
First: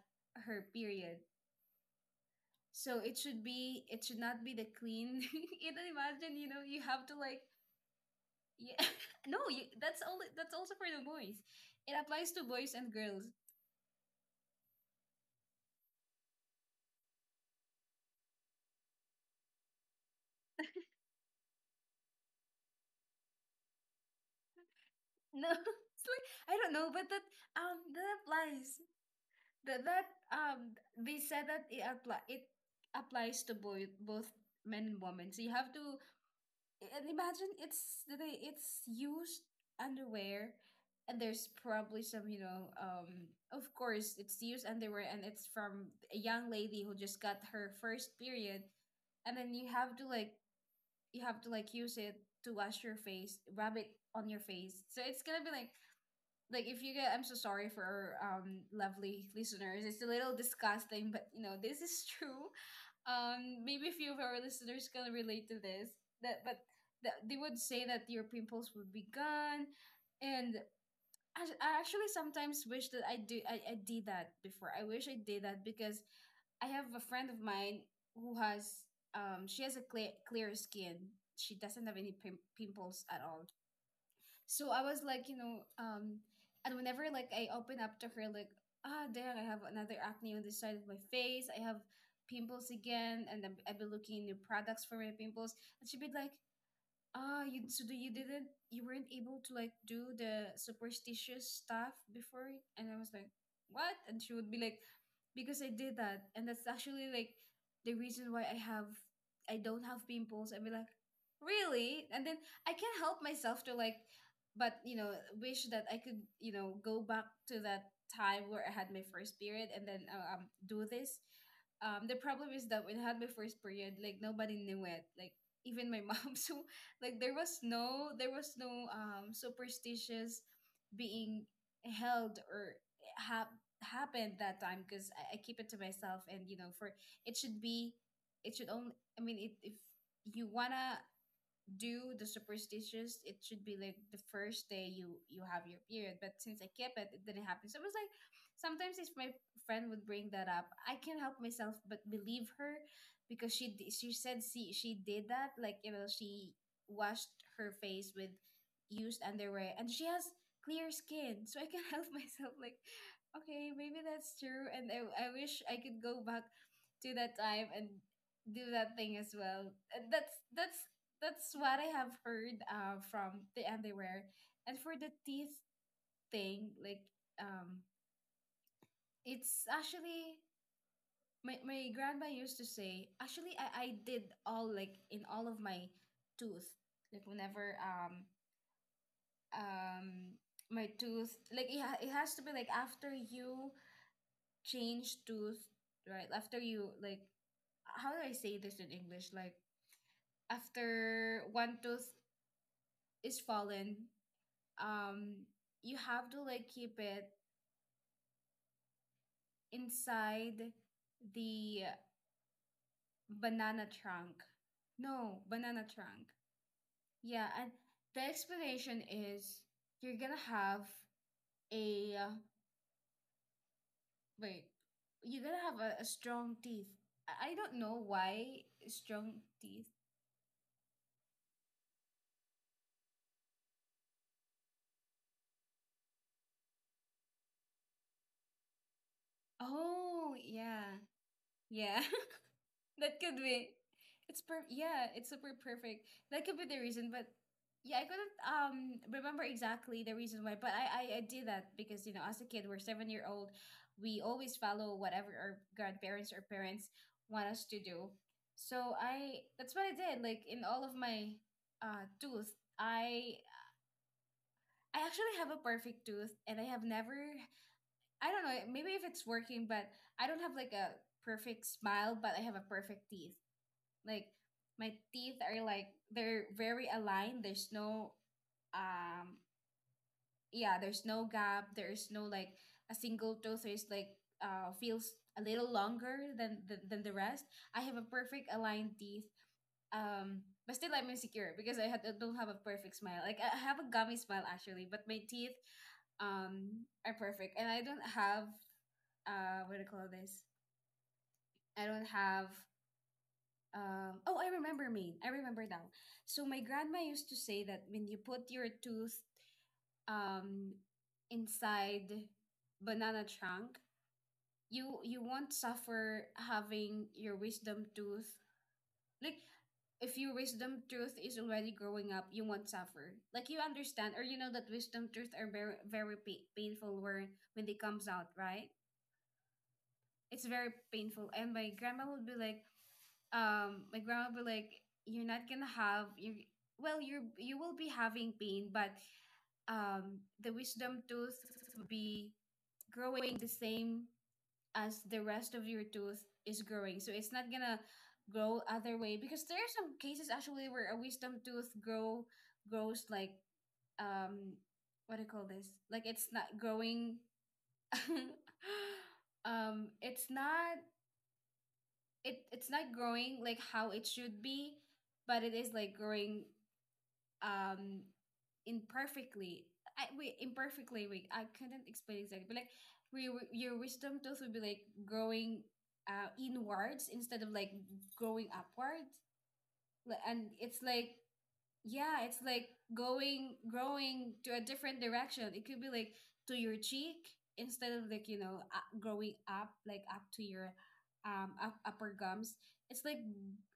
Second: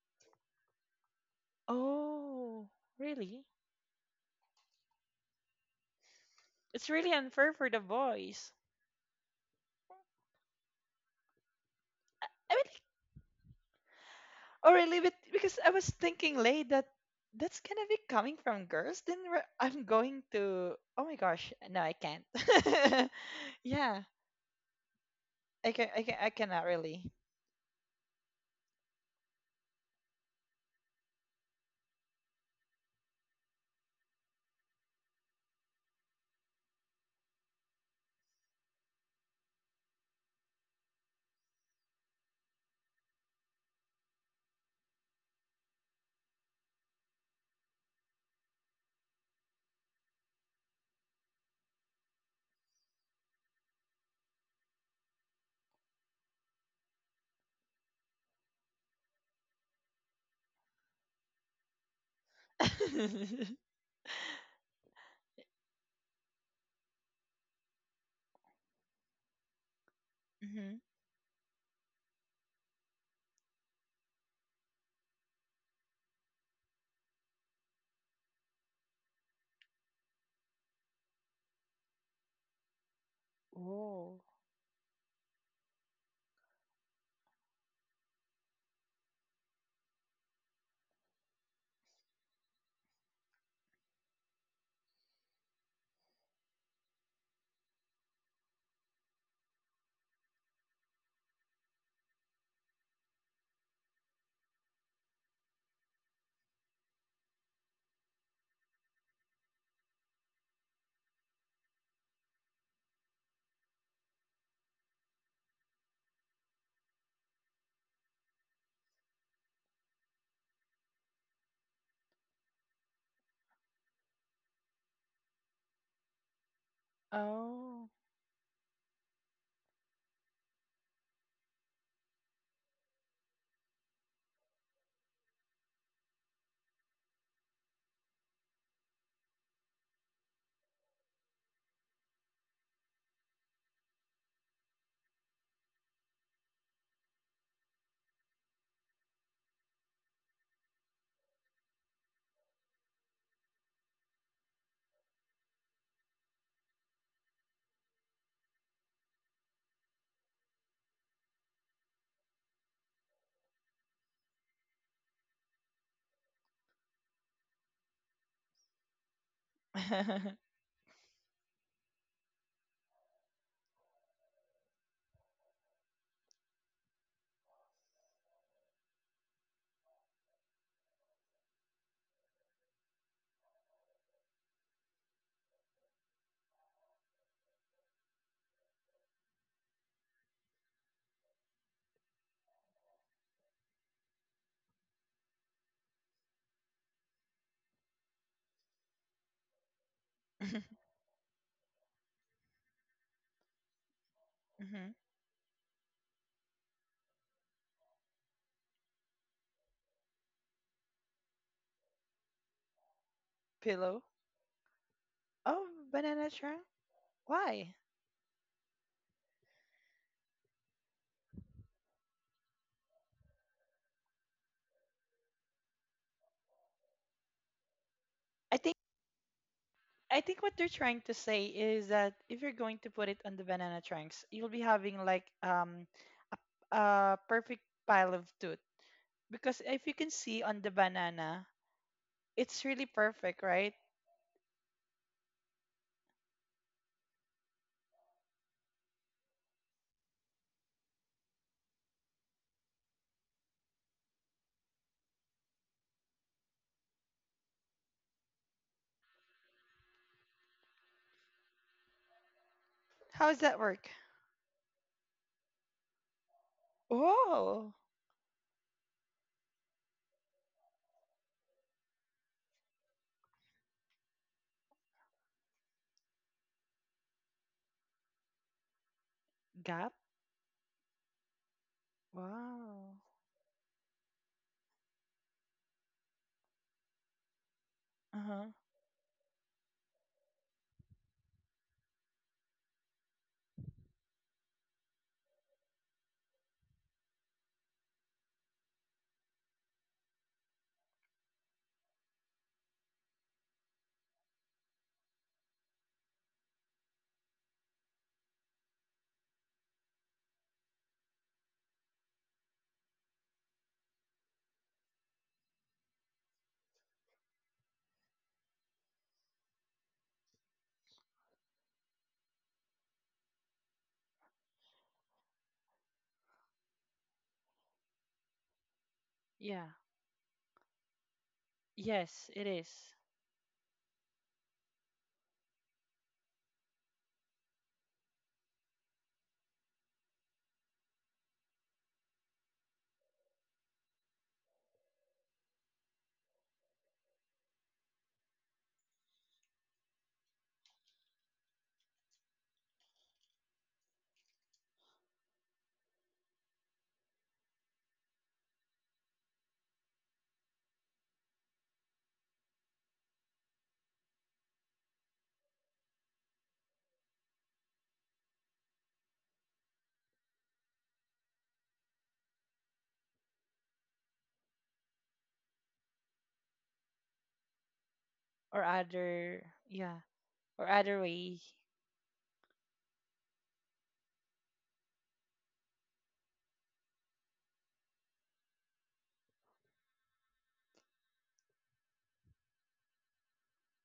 S1: her period.
S2: Oh,
S1: So it should
S2: really?
S1: be, it should not be the clean. You know, imagine, you know, you
S2: It's
S1: have
S2: really
S1: to like,
S2: unfair for the boys.
S1: yeah, no, you, that's only that's also for the boys. It applies to
S2: I mean,
S1: boys
S2: like,
S1: and girls.
S2: oh, really? But because I was thinking late that that's gonna be coming from girls. Then re- I'm going to, oh my gosh, no, I can't. Yeah,
S1: No,
S2: I can. I
S1: it's
S2: can. I
S1: like I
S2: cannot
S1: don't know,
S2: really.
S1: but that um that applies. That that um they said that it apply it applies to boy, both men and women. So you have to, and imagine it's the, it's used underwear, and there's probably some, you know, um of course it's used underwear and it's from a young lady who just got her first period, and then you have to like, you have to like use it to wash your face, rub it on your face. So it's gonna be like like if you get, I'm so sorry for our um lovely listeners. It's a little disgusting, but you know, this is true. Um maybe a few of our listeners gonna relate to this. That, but that they would say that your pimples would be gone. And
S2: Mm-hmm.
S1: I, I actually sometimes wish that I do I, I did that before. I wish I did that because I have a friend of mine who has, um she has a clear, clear skin. She doesn't have any pim- pimples at all.
S2: Oh.
S1: So I was like, you know, um, and whenever like I open up to her, like, ah, dang, I have another acne on this side of my face. I have pimples again, and I've, I've been looking new products for my pimples, and she'd be like, ah, you so do- you didn't you weren't able to like do the superstitious stuff before? And I was like, what? And she would be like, because I did that, and that's actually like the reason why I have I don't have pimples. I'd be like, really? And then I can't help myself to like, but you know, wish that I could, you know, go back to that time where I had my first period and then uh, um do this. Um, the problem is that when I had my first period, like nobody knew it, like even my mom. So like there was
S2: Oh.
S1: no, there was no um superstitious being held or ha- happened that time because I, I keep it to myself, and you know for, it should be, it should only, I mean, it, if you wanna do the superstitious, it should be like the first day you, you have your period. But since I kept it, it didn't happen. So it was like, sometimes if my friend would bring that up, I can't help myself but believe her because she d- she said she she did that, like you know, she washed her face with used underwear and she has clear skin. So I can not help myself like, okay, maybe that's true. and i, I wish I could go back to that time and do that thing as well. And that's that's that's what I have heard, uh, from the underwear. And for the teeth thing, like, um, it's actually my my grandma used to say. Actually, I I did all, like in all of my tooth. Like whenever um um my tooth like it, ha- it has to be like after you change tooth, right after you like, how do I say this in English? Like after one tooth is fallen,
S2: Hmm.
S1: um, you have to like keep it inside the banana
S2: Pillow.
S1: trunk. No,
S2: Oh,
S1: banana
S2: banana
S1: trunk.
S2: trunk.
S1: Yeah,
S2: Why?
S1: and the explanation is, you're gonna have a uh, wait, you're gonna have a, a strong teeth. I I don't know
S2: I
S1: why.
S2: think
S1: Strong teeth.
S2: I think what they're trying to say is that if you're going to put it on the banana trunks, you'll be having like um a, a perfect pile of tooth, because if you can see
S1: Oh,
S2: on the
S1: yeah,
S2: banana,
S1: yeah.
S2: it's really
S1: That
S2: perfect,
S1: could
S2: right?
S1: be. It's per Yeah, it's super perfect. That could be the reason, but yeah, I couldn't um remember exactly the reason why, but I I, I did that because, you know, as a kid we're seven year old, we always follow whatever our grandparents or parents want us to do. So I that's what I did. Like in all of my uh tooth,
S2: How does
S1: I
S2: that work?
S1: I actually have a perfect tooth, and I have never,
S2: Oh,
S1: I don't know maybe if it's working, but I don't have like a perfect smile, but I have a perfect teeth. Like my teeth are like, they're very aligned. There's no um
S2: gap.
S1: yeah, there's no gap. There's no like
S2: Wow.
S1: a single tooth is like uh feels a little longer than than, than the rest. I have a
S2: Uh huh.
S1: perfect aligned teeth. Um, but still I'm insecure because I had, don't have a perfect smile. Like I have a gummy smile actually, but my teeth um are perfect, and I don't have uh what do you call this? I don't have, Um, oh, I remember me. I remember now. So my grandma used to say that when you put your tooth um inside banana trunk, you you won't suffer having your wisdom tooth. Like if your wisdom tooth is already growing up, you won't suffer. Like you understand or you know that wisdom tooth are very very pa- painful where when they comes out, right?
S2: Yeah.
S1: It's very painful. And my grandma
S2: Yes,
S1: would be
S2: it
S1: like,
S2: is.
S1: um, my grandma would be like, you're not gonna have you. Well, you you will be having pain, but um, the wisdom tooth will be growing the same as the rest of your tooth is growing. So it's not gonna grow other way because there are some cases actually where a wisdom tooth grow grows like um what do you call this? Like it's not growing um it's not, it it's not growing like how it should be, but it is like growing um imperfectly. I we Imperfectly, we I couldn't explain exactly, but like we, we your wisdom tooth would be like growing uh inwards instead of like growing
S2: Or
S1: upwards.
S2: other. Yeah.
S1: Li- And
S2: Or
S1: it's
S2: other
S1: like,
S2: way.
S1: yeah, it's like going, growing to a different direction. It could be like to your cheek instead of like, you know, uh, growing up like up to your um up, upper gums. It's like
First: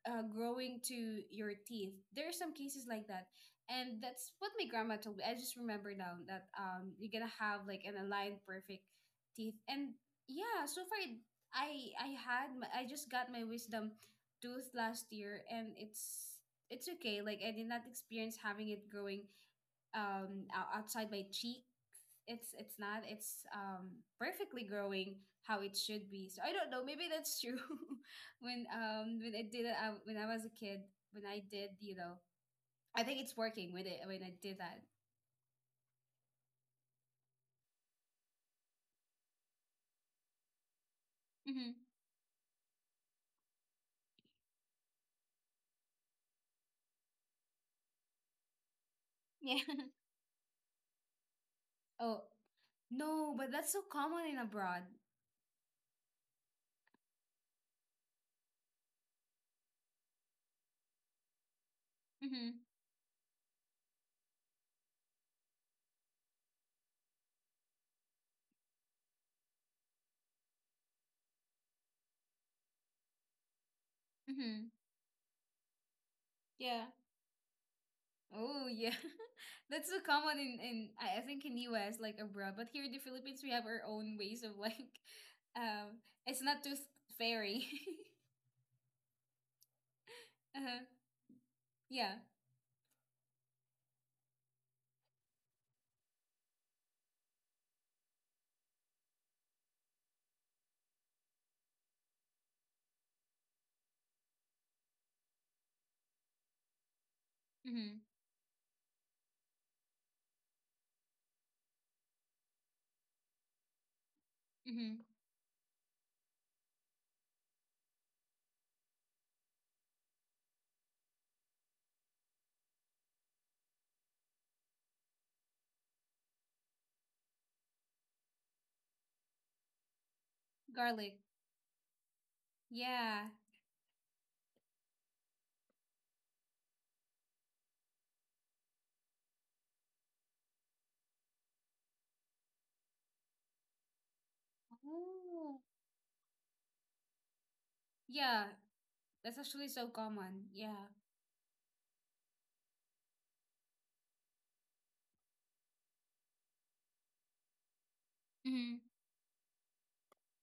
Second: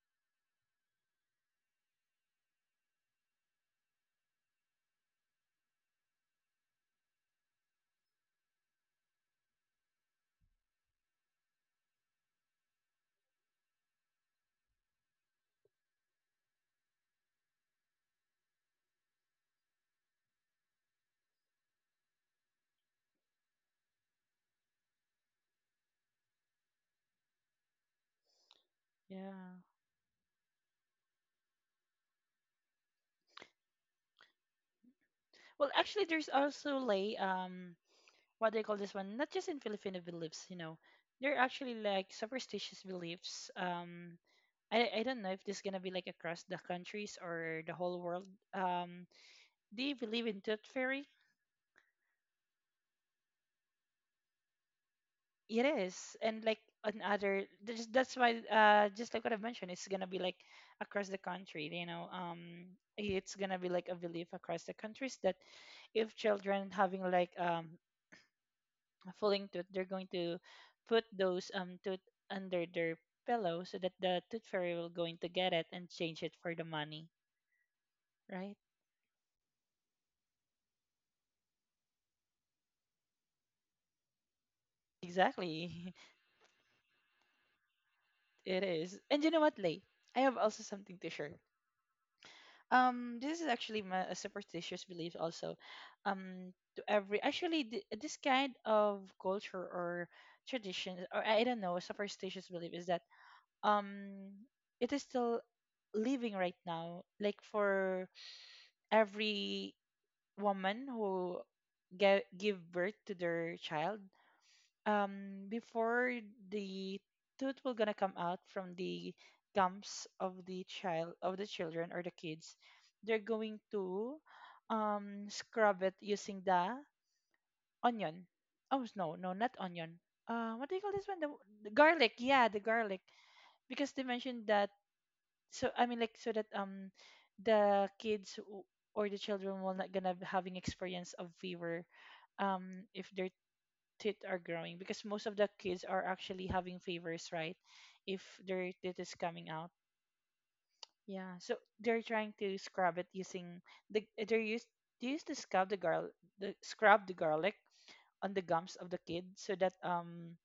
S1: uh, growing to your teeth. There are some cases like that, and that's what my grandma told me. I just remember now that um you're gonna have like an aligned perfect teeth. And yeah, so far, i i had my, I just got my wisdom tooth last year, and it's it's okay. Like I did not experience having it growing um ou- outside my cheek. It's it's not. It's um perfectly growing how it should be. So I don't know. Maybe that's true. When um when I
S2: Yeah.
S1: did it, uh, when I was a kid, when I did, you know, I think it's working with it when I did that.
S2: Well, actually, there's also like um, what do you call this one? Not just in Filipino beliefs, you know, there are
S1: Mm-hmm.
S2: actually like superstitious beliefs. Um, I I don't know if this is gonna be like across the countries or the whole world. Um,
S1: Yeah.
S2: do you believe in tooth fairy?
S1: Oh no, but that's so common in abroad.
S2: It is, and like on other, there's, that's why uh, just like what I have mentioned, it's gonna be like across the country. You know,
S1: Mm-hmm.
S2: um, it's gonna be like a belief across the countries that if children having like um falling tooth, they're going to put those um tooth under their pillow so that the tooth
S1: Mm-hmm.
S2: fairy will going to get it and change it for the money, right?
S1: Oh yeah, that's so common in in I I think in U S like abroad, but here in the Philippines we have our own ways of like,
S2: Exactly.
S1: um, it's not tooth fairy.
S2: It is. And you know what, Lay? I have also
S1: uh,
S2: something to share.
S1: yeah.
S2: Um, this is actually my, a superstitious belief also. Um, to every actually, th- this kind of culture or tradition or I don't know superstitious belief is that um it is still living right now. Like,
S1: Mhm.
S2: for every woman who ge- give birth to their child,
S1: Mhm.
S2: um before the tooth will gonna come out from the gums of the child, of the children or the kids, they're going to um scrub it using the onion, oh no, no, not onion, uh what do you call this one,
S1: Garlic.
S2: the, the garlic, yeah, the garlic,
S1: Yeah.
S2: because they mentioned that, so I mean like, so that um the kids w- or the children will not gonna be having experience of fever, um if their teeth are growing, because most of the
S1: Oh.
S2: kids are actually having fevers, right, if
S1: Yeah,
S2: their teeth is
S1: that's
S2: coming
S1: actually
S2: out.
S1: so common. Yeah.
S2: Yeah, so they're trying to scrub it using the, they're used, they used to scrub the garlic, the scrub the garlic on the gums
S1: Mhm.
S2: of the kid, so that um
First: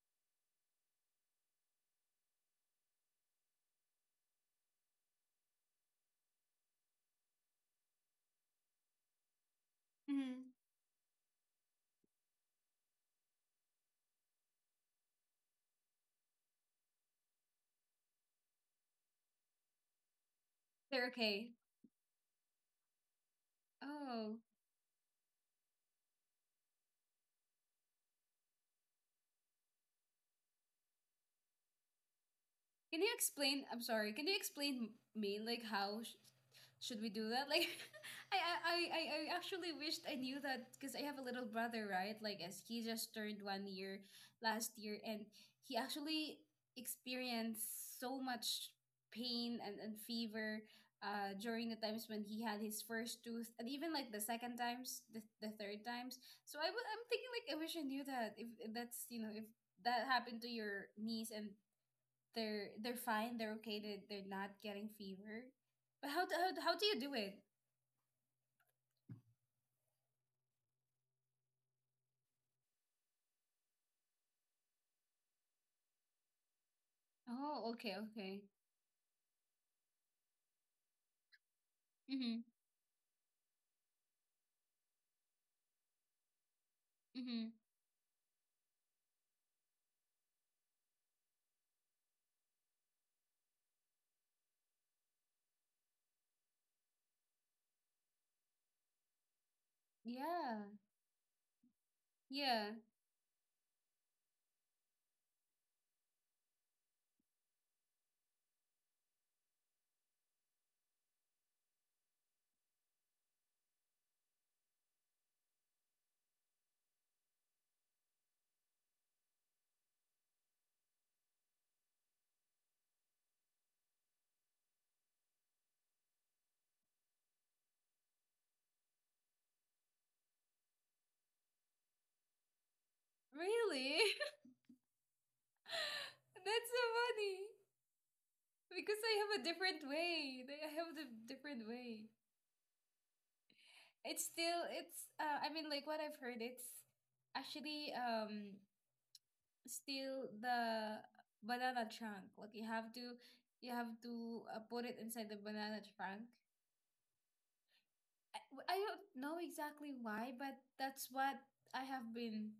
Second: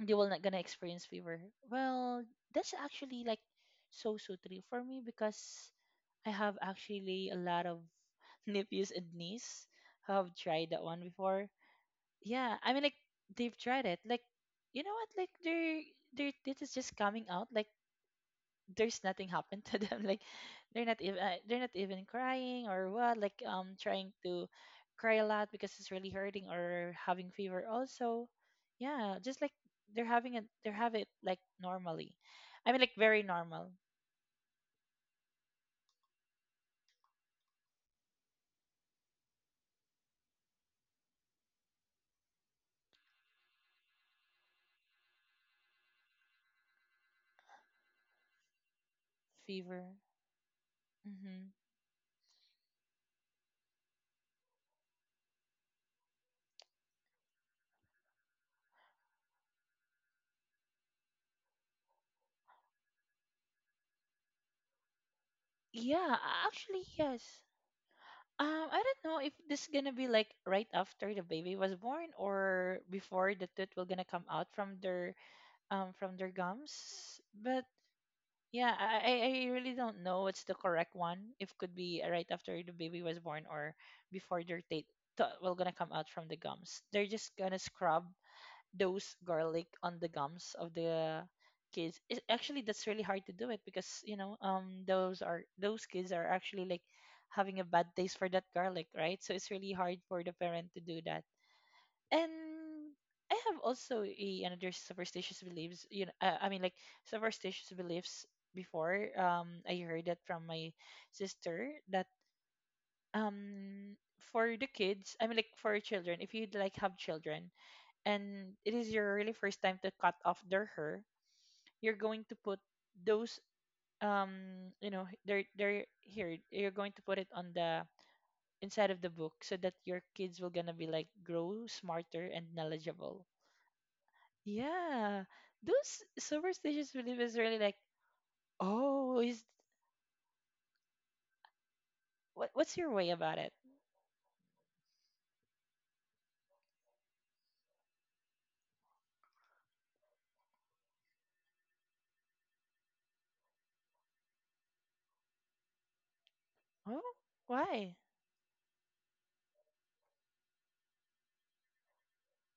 S2: they will not gonna experience fever. Well, that's actually like so so true for me, because I have actually a lot of nephews and niece who have
S1: Mhm.
S2: tried that one before. Yeah, I mean, like, they've tried it. Like, you know what? Like, they're they're, it is just coming out. Like, there's nothing happened to them. Like, they're not
S1: They're
S2: even uh,
S1: okay.
S2: they're not even crying or what. Like um trying
S1: Oh.
S2: to cry a lot because it's really hurting or having fever also. Yeah, just like they're having it, they have it like normally. I mean, like
S1: Can you
S2: very
S1: explain?
S2: normal
S1: I'm sorry. Can you explain me like how sh- should we do that? Like, I I I I I actually wished I knew that because I have a little brother, right? Like, as he just turned one year last year, and he actually experienced so much pain and
S2: fever.
S1: and fever. Uh,
S2: Mm-hmm.
S1: during the times when he had his first tooth, and even like the second times, the, the third times. So I w- I'm thinking like I wish I knew that if if that's you know if that happened to your niece and they're they're fine, they're okay, they're, they're not getting fever. But
S2: Yeah,
S1: how, do- how do- how
S2: actually,
S1: do you do
S2: yes.
S1: it?
S2: Um, I don't know if this is gonna be like right after the baby was born or before the tooth will gonna come out from their um from their gums. But
S1: Oh, okay, okay.
S2: yeah, I I I really don't know what's the correct one. If could be right
S1: Mhm.
S2: after the baby was born or before their teeth to- will gonna come out from the gums. They're just
S1: Mhm.
S2: gonna scrub those garlic on the gums of the kids, it, actually that's really hard to do it because you know um those are, those kids are actually like having a bad taste for that garlic, right? So it's really hard for the
S1: Yeah.
S2: parent to do that. And
S1: Yeah.
S2: i have also a, another superstitious beliefs, you know, uh, I mean, like superstitious beliefs before, um I heard that from my sister that um for the kids, I mean, like for children, if you like have children and it is your really first time to cut off their hair, you're going to put those um you know, they're they're here, you're going to put it on the inside of the book so that your kids will gonna be like grow smarter and knowledgeable.
S1: Really?
S2: Yeah, those
S1: That's so
S2: superstitious belief is
S1: funny
S2: really like,
S1: because I
S2: oh,
S1: have a
S2: is,
S1: different way. Like, I have a different way.
S2: what, what's your way about it?
S1: It's still it's uh I mean like what I've heard, it's actually um still the banana trunk. Like you have to you have to uh, put it inside the banana trunk.
S2: Oh, why?
S1: I I don't know exactly why, but that's what I have been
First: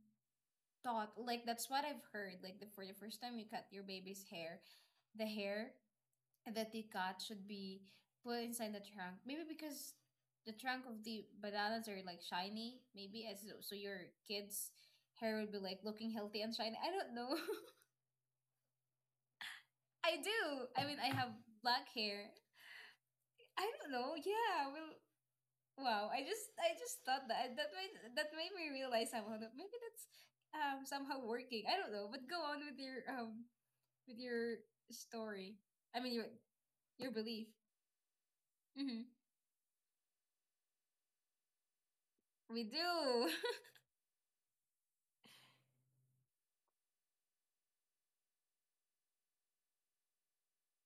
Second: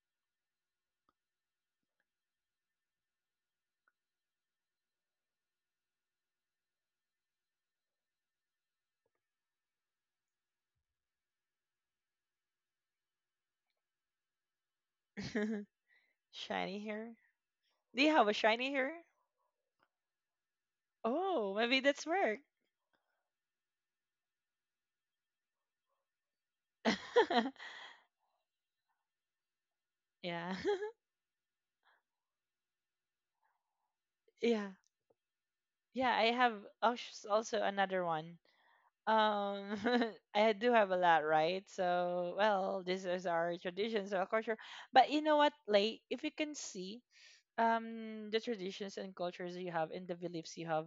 S1: taught. Like, that's what I've heard. Like, the for the first time you cut your baby's hair, the hair that they cut should be put inside the trunk. Maybe because the trunk of the bananas are like shiny. Maybe as so your kid's hair would be like looking healthy and shiny.
S2: Shiny
S1: I
S2: hair?
S1: don't know.
S2: Do you have a shiny hair?
S1: I do. I mean, I have
S2: Oh, maybe
S1: black
S2: that's
S1: hair.
S2: work.
S1: I don't know. Yeah. Well, wow, I just I just thought that that made that made me realize somehow that maybe that's
S2: Yeah.
S1: um somehow working. I don't know, but go on with your um with your
S2: Yeah,
S1: story. I mean,
S2: Yeah,
S1: your
S2: I have
S1: your
S2: als-
S1: belief.
S2: also another one.
S1: Mm-hmm.
S2: Um, I do have a lot, right? So,
S1: We
S2: well, this is
S1: do.
S2: our traditions or culture. But you know what, Lay, if you can see um the traditions and cultures you have and the beliefs you have,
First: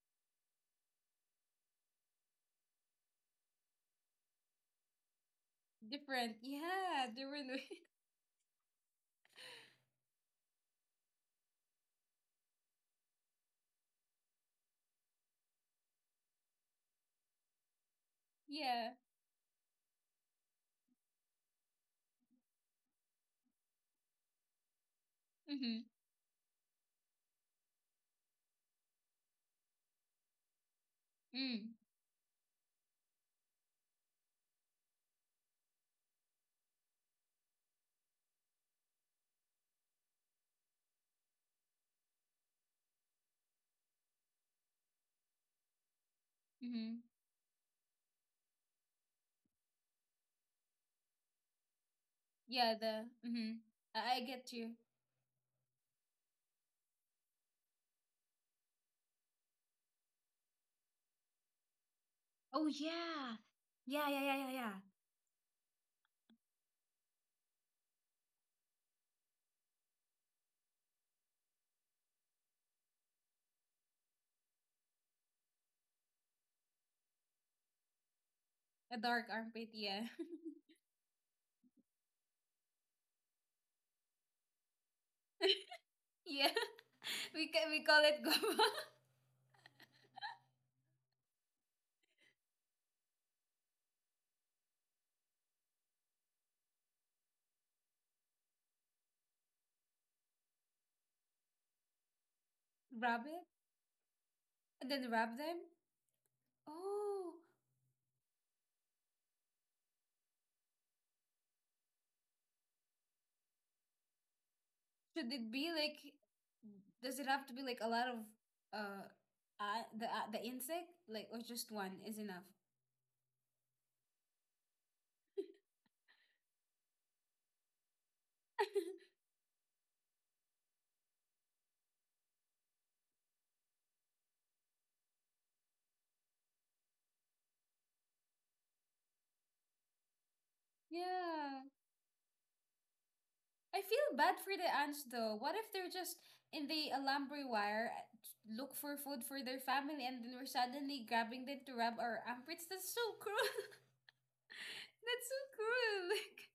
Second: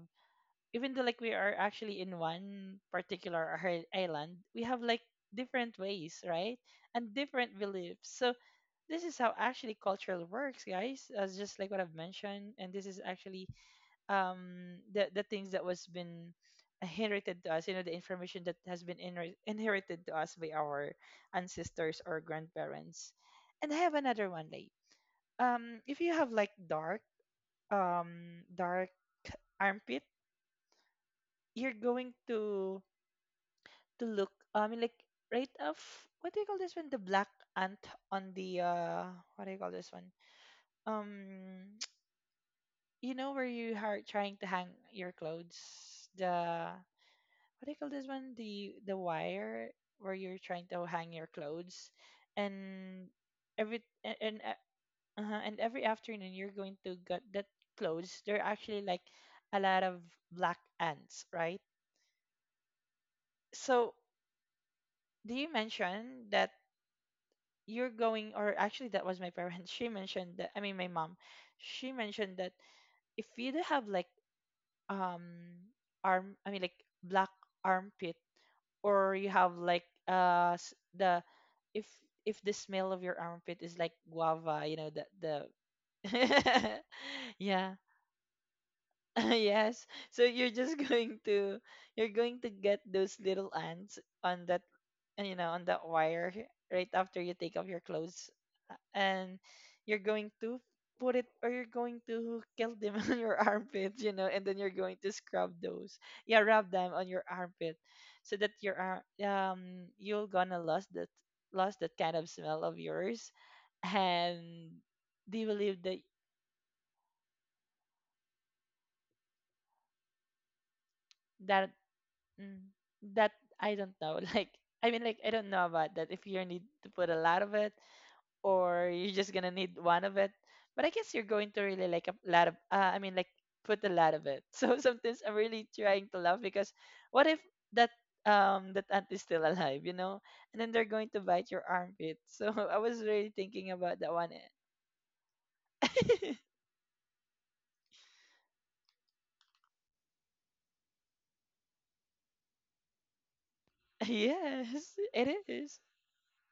S2: even though like we are actually in one particular i- island, we have like different ways,
S1: Different.
S2: right?
S1: Yeah,
S2: And
S1: different
S2: different
S1: way.
S2: beliefs. So this is how actually culture works, guys. As just like what I've mentioned, and this is actually um the the things that was been inherited to us, you know the information that has
S1: Yeah.
S2: been inher- inherited to us by our ancestors or grandparents. And I have another one, like,
S1: Mm-hmm.
S2: um if you have like dark, um dark armpit, you're
S1: Mm.
S2: going to to look, uh, I mean, like, right of — what do you call this one? The black ant on the uh what do you call this one? um you know, where you are trying to hang your clothes, the —
S1: Mm-hmm.
S2: what do you call this one? The the wire where you're trying to hang your clothes.
S1: Yeah. The.
S2: And
S1: Mm-hmm.
S2: every
S1: I,
S2: a-
S1: I
S2: and
S1: get
S2: uh,
S1: you.
S2: uh and every afternoon you're going to get that clothes. There are actually like a lot of black ants, right?
S1: Oh yeah.
S2: So
S1: Yeah. Yeah. Yeah. Yeah. Yeah.
S2: do you mention that you're going, or actually that was my parents. She mentioned that. I mean, my mom. She mentioned that if you do have like um arm, I mean like black armpit,
S1: A
S2: or
S1: dark
S2: you have
S1: armpit.
S2: like
S1: Yeah.
S2: uh s- the if if the smell of your armpit is like guava, you know, the the
S1: Yeah. We ca-
S2: yeah.
S1: we call it guava.
S2: Yes. So you're just going to you're going to get those little ants on that, uh, you know, on that wire right after you take off your clothes, uh, and you're going to put it, or you're going to kill them on
S1: Rub
S2: your
S1: it.
S2: armpits, you know, and then you're
S1: And
S2: going
S1: then
S2: to
S1: rub
S2: scrub
S1: them.
S2: those, yeah, rub them on your
S1: Oh,
S2: armpit, so that your ar- um you're gonna lose that, lost that kind of smell of yours. And
S1: should
S2: do you
S1: it be
S2: believe that?
S1: like, does it have to be like a lot of uh, uh the uh, the insect, like, or just
S2: that
S1: one is enough?
S2: mm, that I don't know. Like, I mean like I don't know about that, if you need to put a lot of it, or you're just gonna need one of it. But I guess you're going to really like a lot of, uh, I mean, like put a lot of it. So sometimes I'm really trying to laugh because what if that um that ant is still alive, you know? And then they're going to bite
S1: Yeah.
S2: your armpit. So I was really thinking
S1: I
S2: about
S1: feel
S2: that one.
S1: bad for the ants though. What if they're just in the alambre wire, uh, look for food for their family, and then we're suddenly grabbing them to rub our armpits? That's so cruel.
S2: Yes,
S1: That's
S2: it
S1: so
S2: is.
S1: cruel. Like,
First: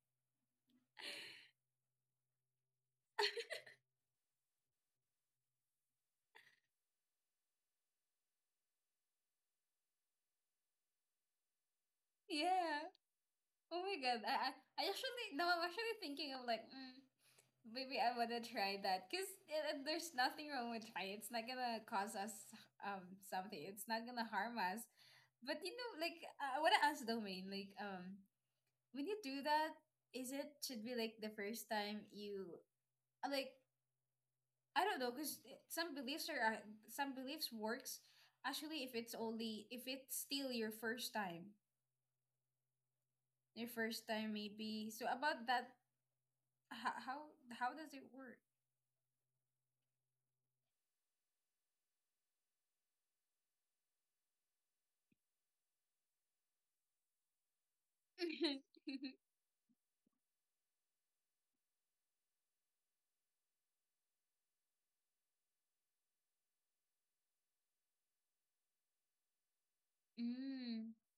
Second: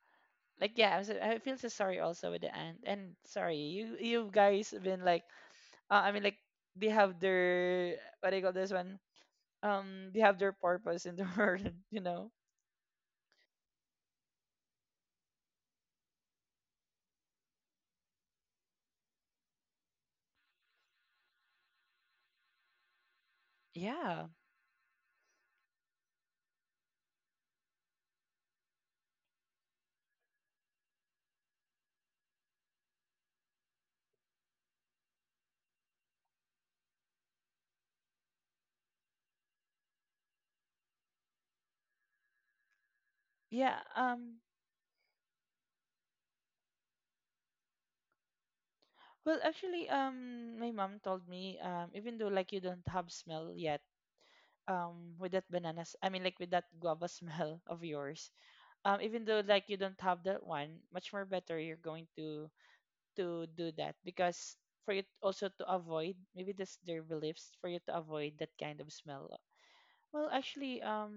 S2: Like, yeah, I'm so — I feel so sorry also with the ant. And sorry, you you guys have been like, uh, I mean like they have their — what do you call this one? Um they have their purpose in the world, you know.
S1: yeah. Oh my God, I, I I actually, no, I'm actually thinking of like, mm, maybe I wanna try that because there's nothing wrong with trying. It's not gonna cause us um something. It's not gonna
S2: Yeah,
S1: harm us. But you know, like I I wanna ask Domain, like, um when you do that, is it should be like the first time you uh, like, I don't know, cause eh, some beliefs are uh, some beliefs works actually if it's only if it's still your first time, your
S2: yeah.
S1: first time
S2: Um
S1: maybe. So about that, how how, how does it work?
S2: well, actually, um my mom told me, um even though like you don't have smell yet, um with that bananas, I mean like with that guava smell of yours, um even though like you don't have that one, much more better you're going to to do that, because for you also to avoid — maybe that's their beliefs, for you to avoid that kind of smell. Well, actually,
S1: Mm,
S2: um,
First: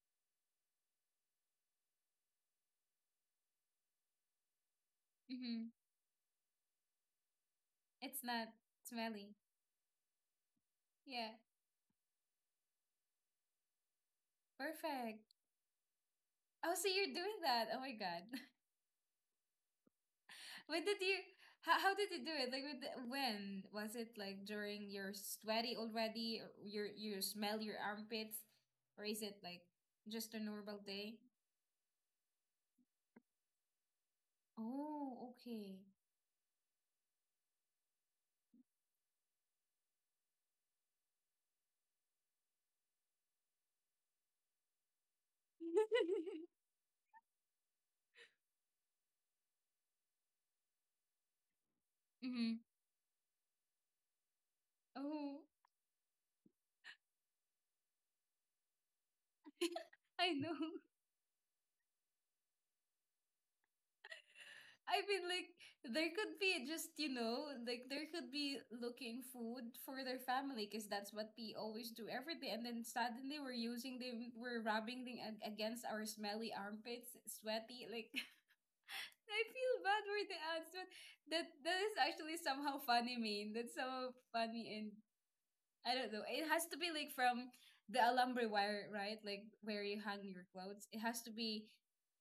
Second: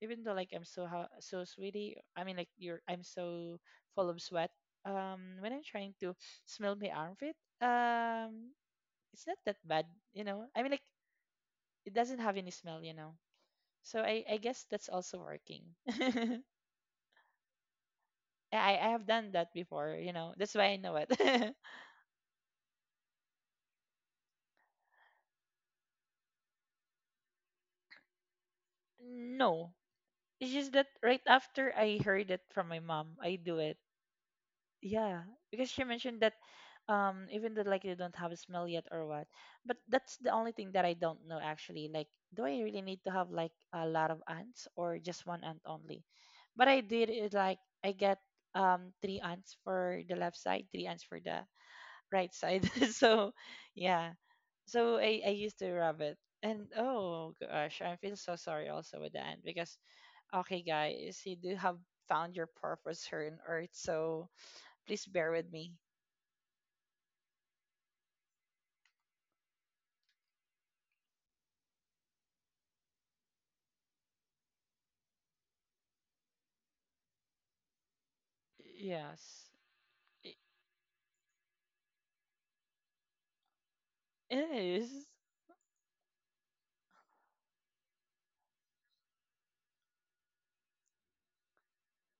S2: even though like I'm so ha- so sweaty, I mean like you're — I'm so full of sweat. Um, when I'm
S1: hmm.
S2: trying to smell my armpit,
S1: It's not
S2: um, it's
S1: smelly.
S2: not that bad, you know. I mean like
S1: Yeah,
S2: it doesn't have any smell, you know. So I I guess that's also
S1: perfect.
S2: working.
S1: Oh, so you're doing that. Oh my God.
S2: I I have done that before, you know. That's why I
S1: When
S2: know
S1: did
S2: it.
S1: you, how, how did you do it? Like, with the, when? Was it like during you're sweaty already, or your you smell your armpits, or is it like
S2: No,
S1: just a
S2: it's just
S1: normal
S2: that right
S1: day?
S2: after I heard it from my mom, I do it. Yeah,
S1: Oh,
S2: because
S1: okay.
S2: she mentioned that, um even though like you don't have a smell yet or what, but that's the only thing that I don't know actually. Like, do I really need to have like a lot of ants, or just one ant only? But I did it, like I get um three ants for the left side, three ants for the right
S1: Mm-hmm.
S2: side. So yeah. So I, I
S1: Oh,
S2: used to rub it. And oh gosh, I feel so sorry also with the ant because,
S1: I
S2: okay
S1: know.
S2: guys, you do have found your purpose here on earth, so
S1: I
S2: please
S1: mean,
S2: bear with
S1: like,
S2: me.
S1: there could be just, you know, like, there could be looking food for their family because that's what we always do every day. And then suddenly we're using them, we're rubbing them ag- against our smelly armpits, sweaty. Like,
S2: Yes,
S1: I feel bad for
S2: i-
S1: the ants, but that, that is actually somehow funny, mean. That's somehow
S2: it
S1: funny. And
S2: is.
S1: I don't know. It has to be, like, from the alambre wire, right? Like, where you hang your clothes. It has to be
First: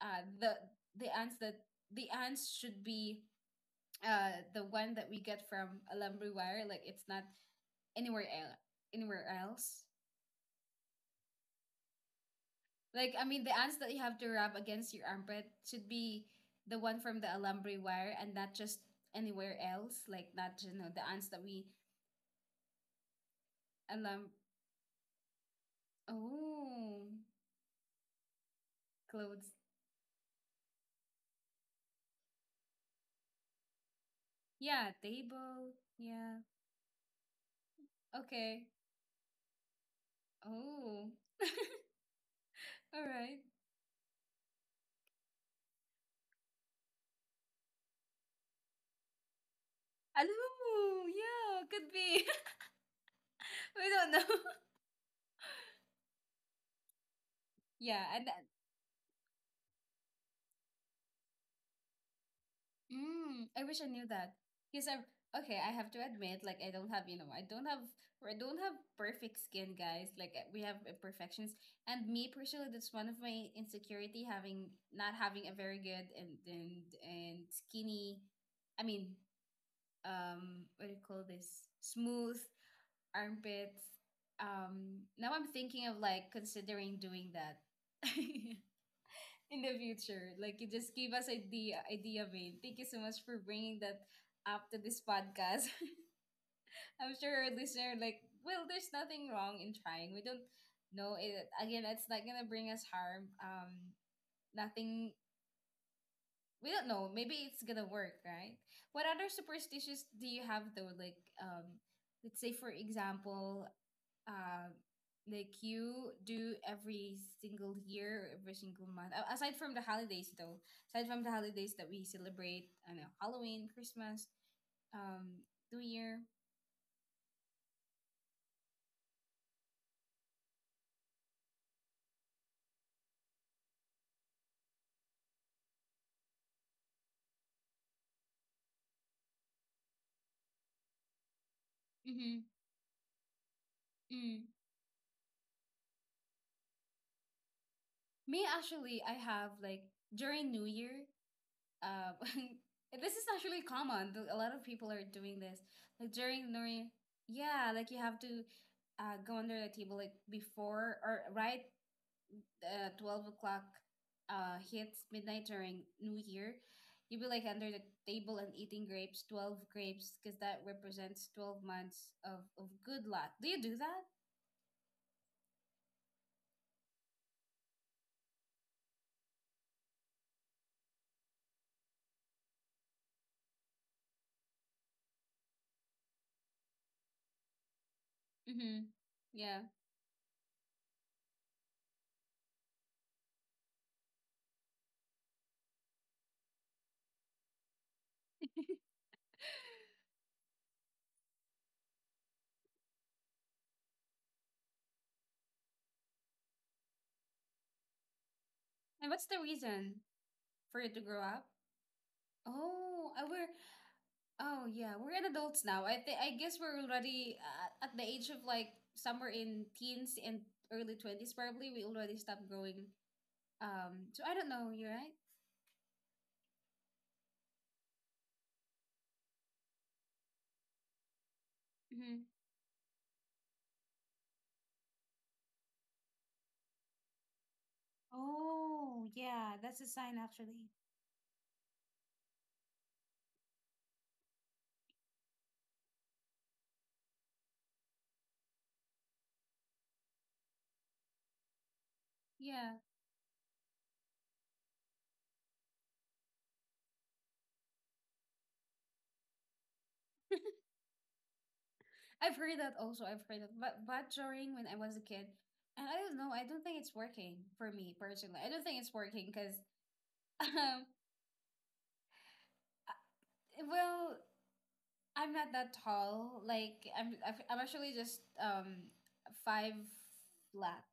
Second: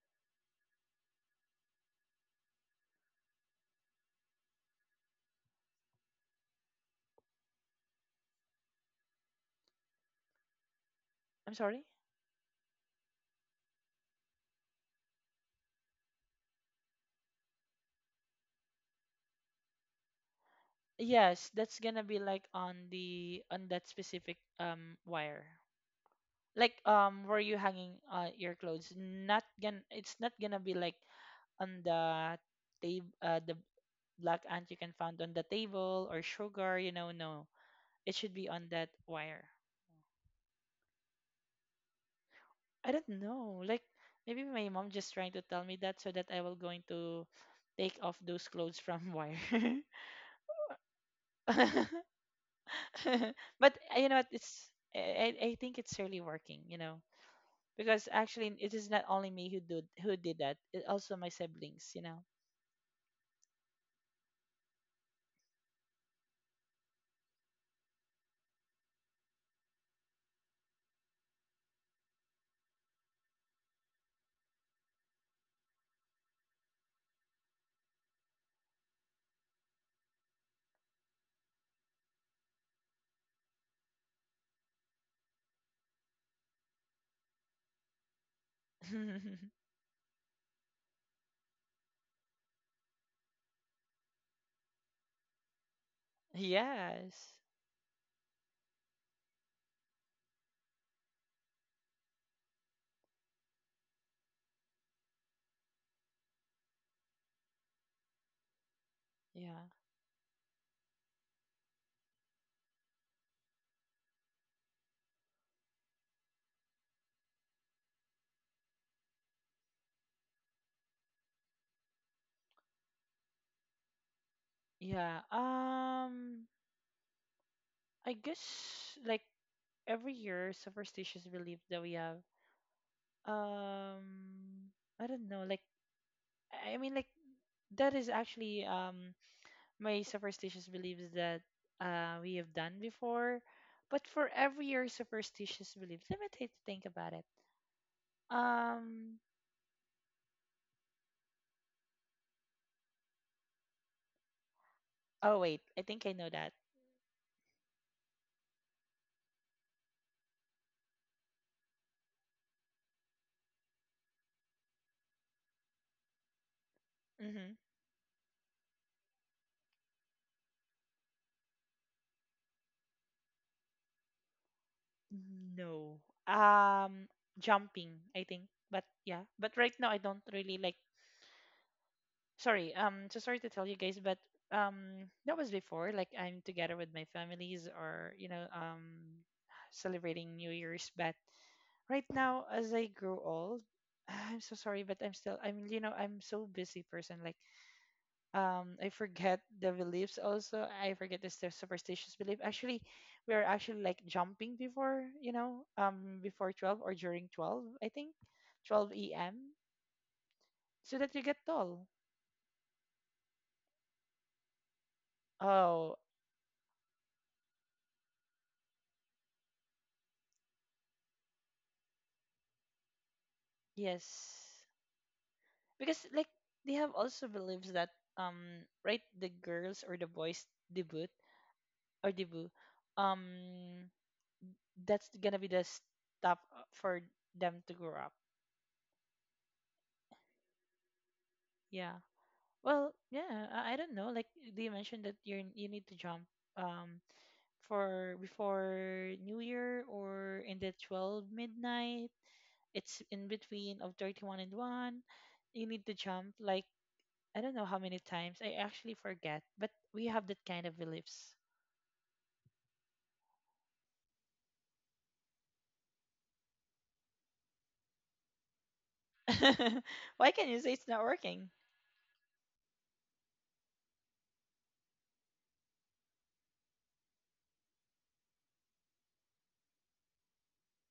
S1: uh, the the ants that the ants should be uh, the one that we get from alambre Wire, like it's not anywhere else. Anywhere else.
S2: I'm sorry.
S1: Like, I mean, the ants that you have to rub against your armpit should be the one from the alambre Wire, and not just anywhere else. Like, not you know the ants that
S2: Yes,
S1: we
S2: that's gonna be like on the on that
S1: alum.
S2: specific um wire, like
S1: Oh,
S2: um where you hanging uh your clothes. Not
S1: clothes.
S2: gonna — it's not gonna be like on the table. Uh, the black ant you
S1: Yeah,
S2: can find on the
S1: table.
S2: table or
S1: Yeah.
S2: sugar, you know? No. It should be
S1: Okay.
S2: on that wire.
S1: Oh.
S2: I
S1: All
S2: don't
S1: right.
S2: know. Like, maybe my mom just trying to tell me that, so that I will going to take off those clothes from wire.
S1: Alam, yeah, could be.
S2: But
S1: We
S2: uh, you
S1: don't
S2: know
S1: know.
S2: what? It's — I, I I think it's really working. You know,
S1: Yeah,
S2: because
S1: and
S2: actually it is not only me who did who did that. It also my siblings, you know.
S1: mm, I wish I knew that. Because I okay, I have to admit, like, I don't have, you know, I don't have I don't have perfect skin, guys. Like, uh, we have imperfections. And me personally, that's one of my insecurity, having, not having a very good and and and skinny, I mean, um, what do you call this? Smooth armpits. Um, now I'm thinking of like considering doing that in the future. Like, you just gave us idea idea Vane. Thank you so much for bringing that up to this podcast. I'm
S2: Yes.
S1: sure our listener, like, well, there's nothing wrong in trying. We don't know it again. It's not gonna bring us harm. Um, nothing. We don't know. Maybe it's gonna work, right? What other
S2: Yeah.
S1: superstitions do you have though? Like, um, let's say for example, uh, like you do every single year, every single month. A- Aside from the holidays, though, aside from the holidays that we celebrate, I know Halloween, Christmas,
S2: Yeah.
S1: um, New Year.
S2: Um. I guess, like, every year superstitious belief that we have. Um. I don't know. Like, I I mean, like that is actually um my superstitious beliefs that, uh, we have
S1: Mm-hmm.
S2: done before. But for every
S1: Mm.
S2: year superstitious beliefs, let me take think about it.
S1: Me,
S2: Um.
S1: actually, I have like during New Year. Uh, this is actually common. th- A lot of people are
S2: Oh
S1: doing
S2: wait,
S1: this.
S2: I think I know
S1: Like
S2: that.
S1: during New Year, yeah, like you have to uh, go under the table like before or right uh, twelve o'clock uh, hits midnight during New Year, you'd be like
S2: Mm-hmm.
S1: under the table and eating grapes, twelve grapes, because that represents twelve months of, of good luck. Do you do that?
S2: No. Um. Jumping, I think. But yeah. But right now I don't really like. Sorry. Um. So sorry to tell you guys, but, um, that was before. Like I'm together with my families, or you know,
S1: Mm-hmm.
S2: um,
S1: Yeah.
S2: celebrating New Year's, but right now as I grow old, I'm so sorry, but I'm still I'm you know I'm so busy person. Like, um, I forget the beliefs also. I forget this the superstitious belief. Actually, we are actually like jumping before, you know um before twelve or during twelve. I think twelve
S1: And what's the
S2: a m
S1: reason for you
S2: so
S1: to
S2: that
S1: grow
S2: you get
S1: up?
S2: tall.
S1: Oh, uh, we're oh yeah, we're an adults now. I
S2: Oh
S1: think I guess we're already uh, at the age of like somewhere in teens and early twenties. Probably we already stopped growing. Um, so I don't
S2: yes,
S1: know. You're right.
S2: because like they have also beliefs that, um right, the girls or the boys debut or debut um that's gonna be the stuff for them to grow up.
S1: Oh, yeah, that's a sign actually.
S2: Yeah. Well, yeah. I, I don't know. Like, they mentioned that you you need to jump, um for before New Year, or in the twelve midnight.
S1: Yeah.
S2: It's in between of thirty one and one. You need to jump like I don't know how many times. I actually forget. But we have that kind of beliefs.
S1: I've heard that also. I've heard that. But but during when I was a kid, and I don't know, I don't think it's working for me personally. I don't think it's working because
S2: Why can you say
S1: um
S2: it's not working?
S1: I- well, I'm not that tall. Like I'm I've- I'm actually just um five flat,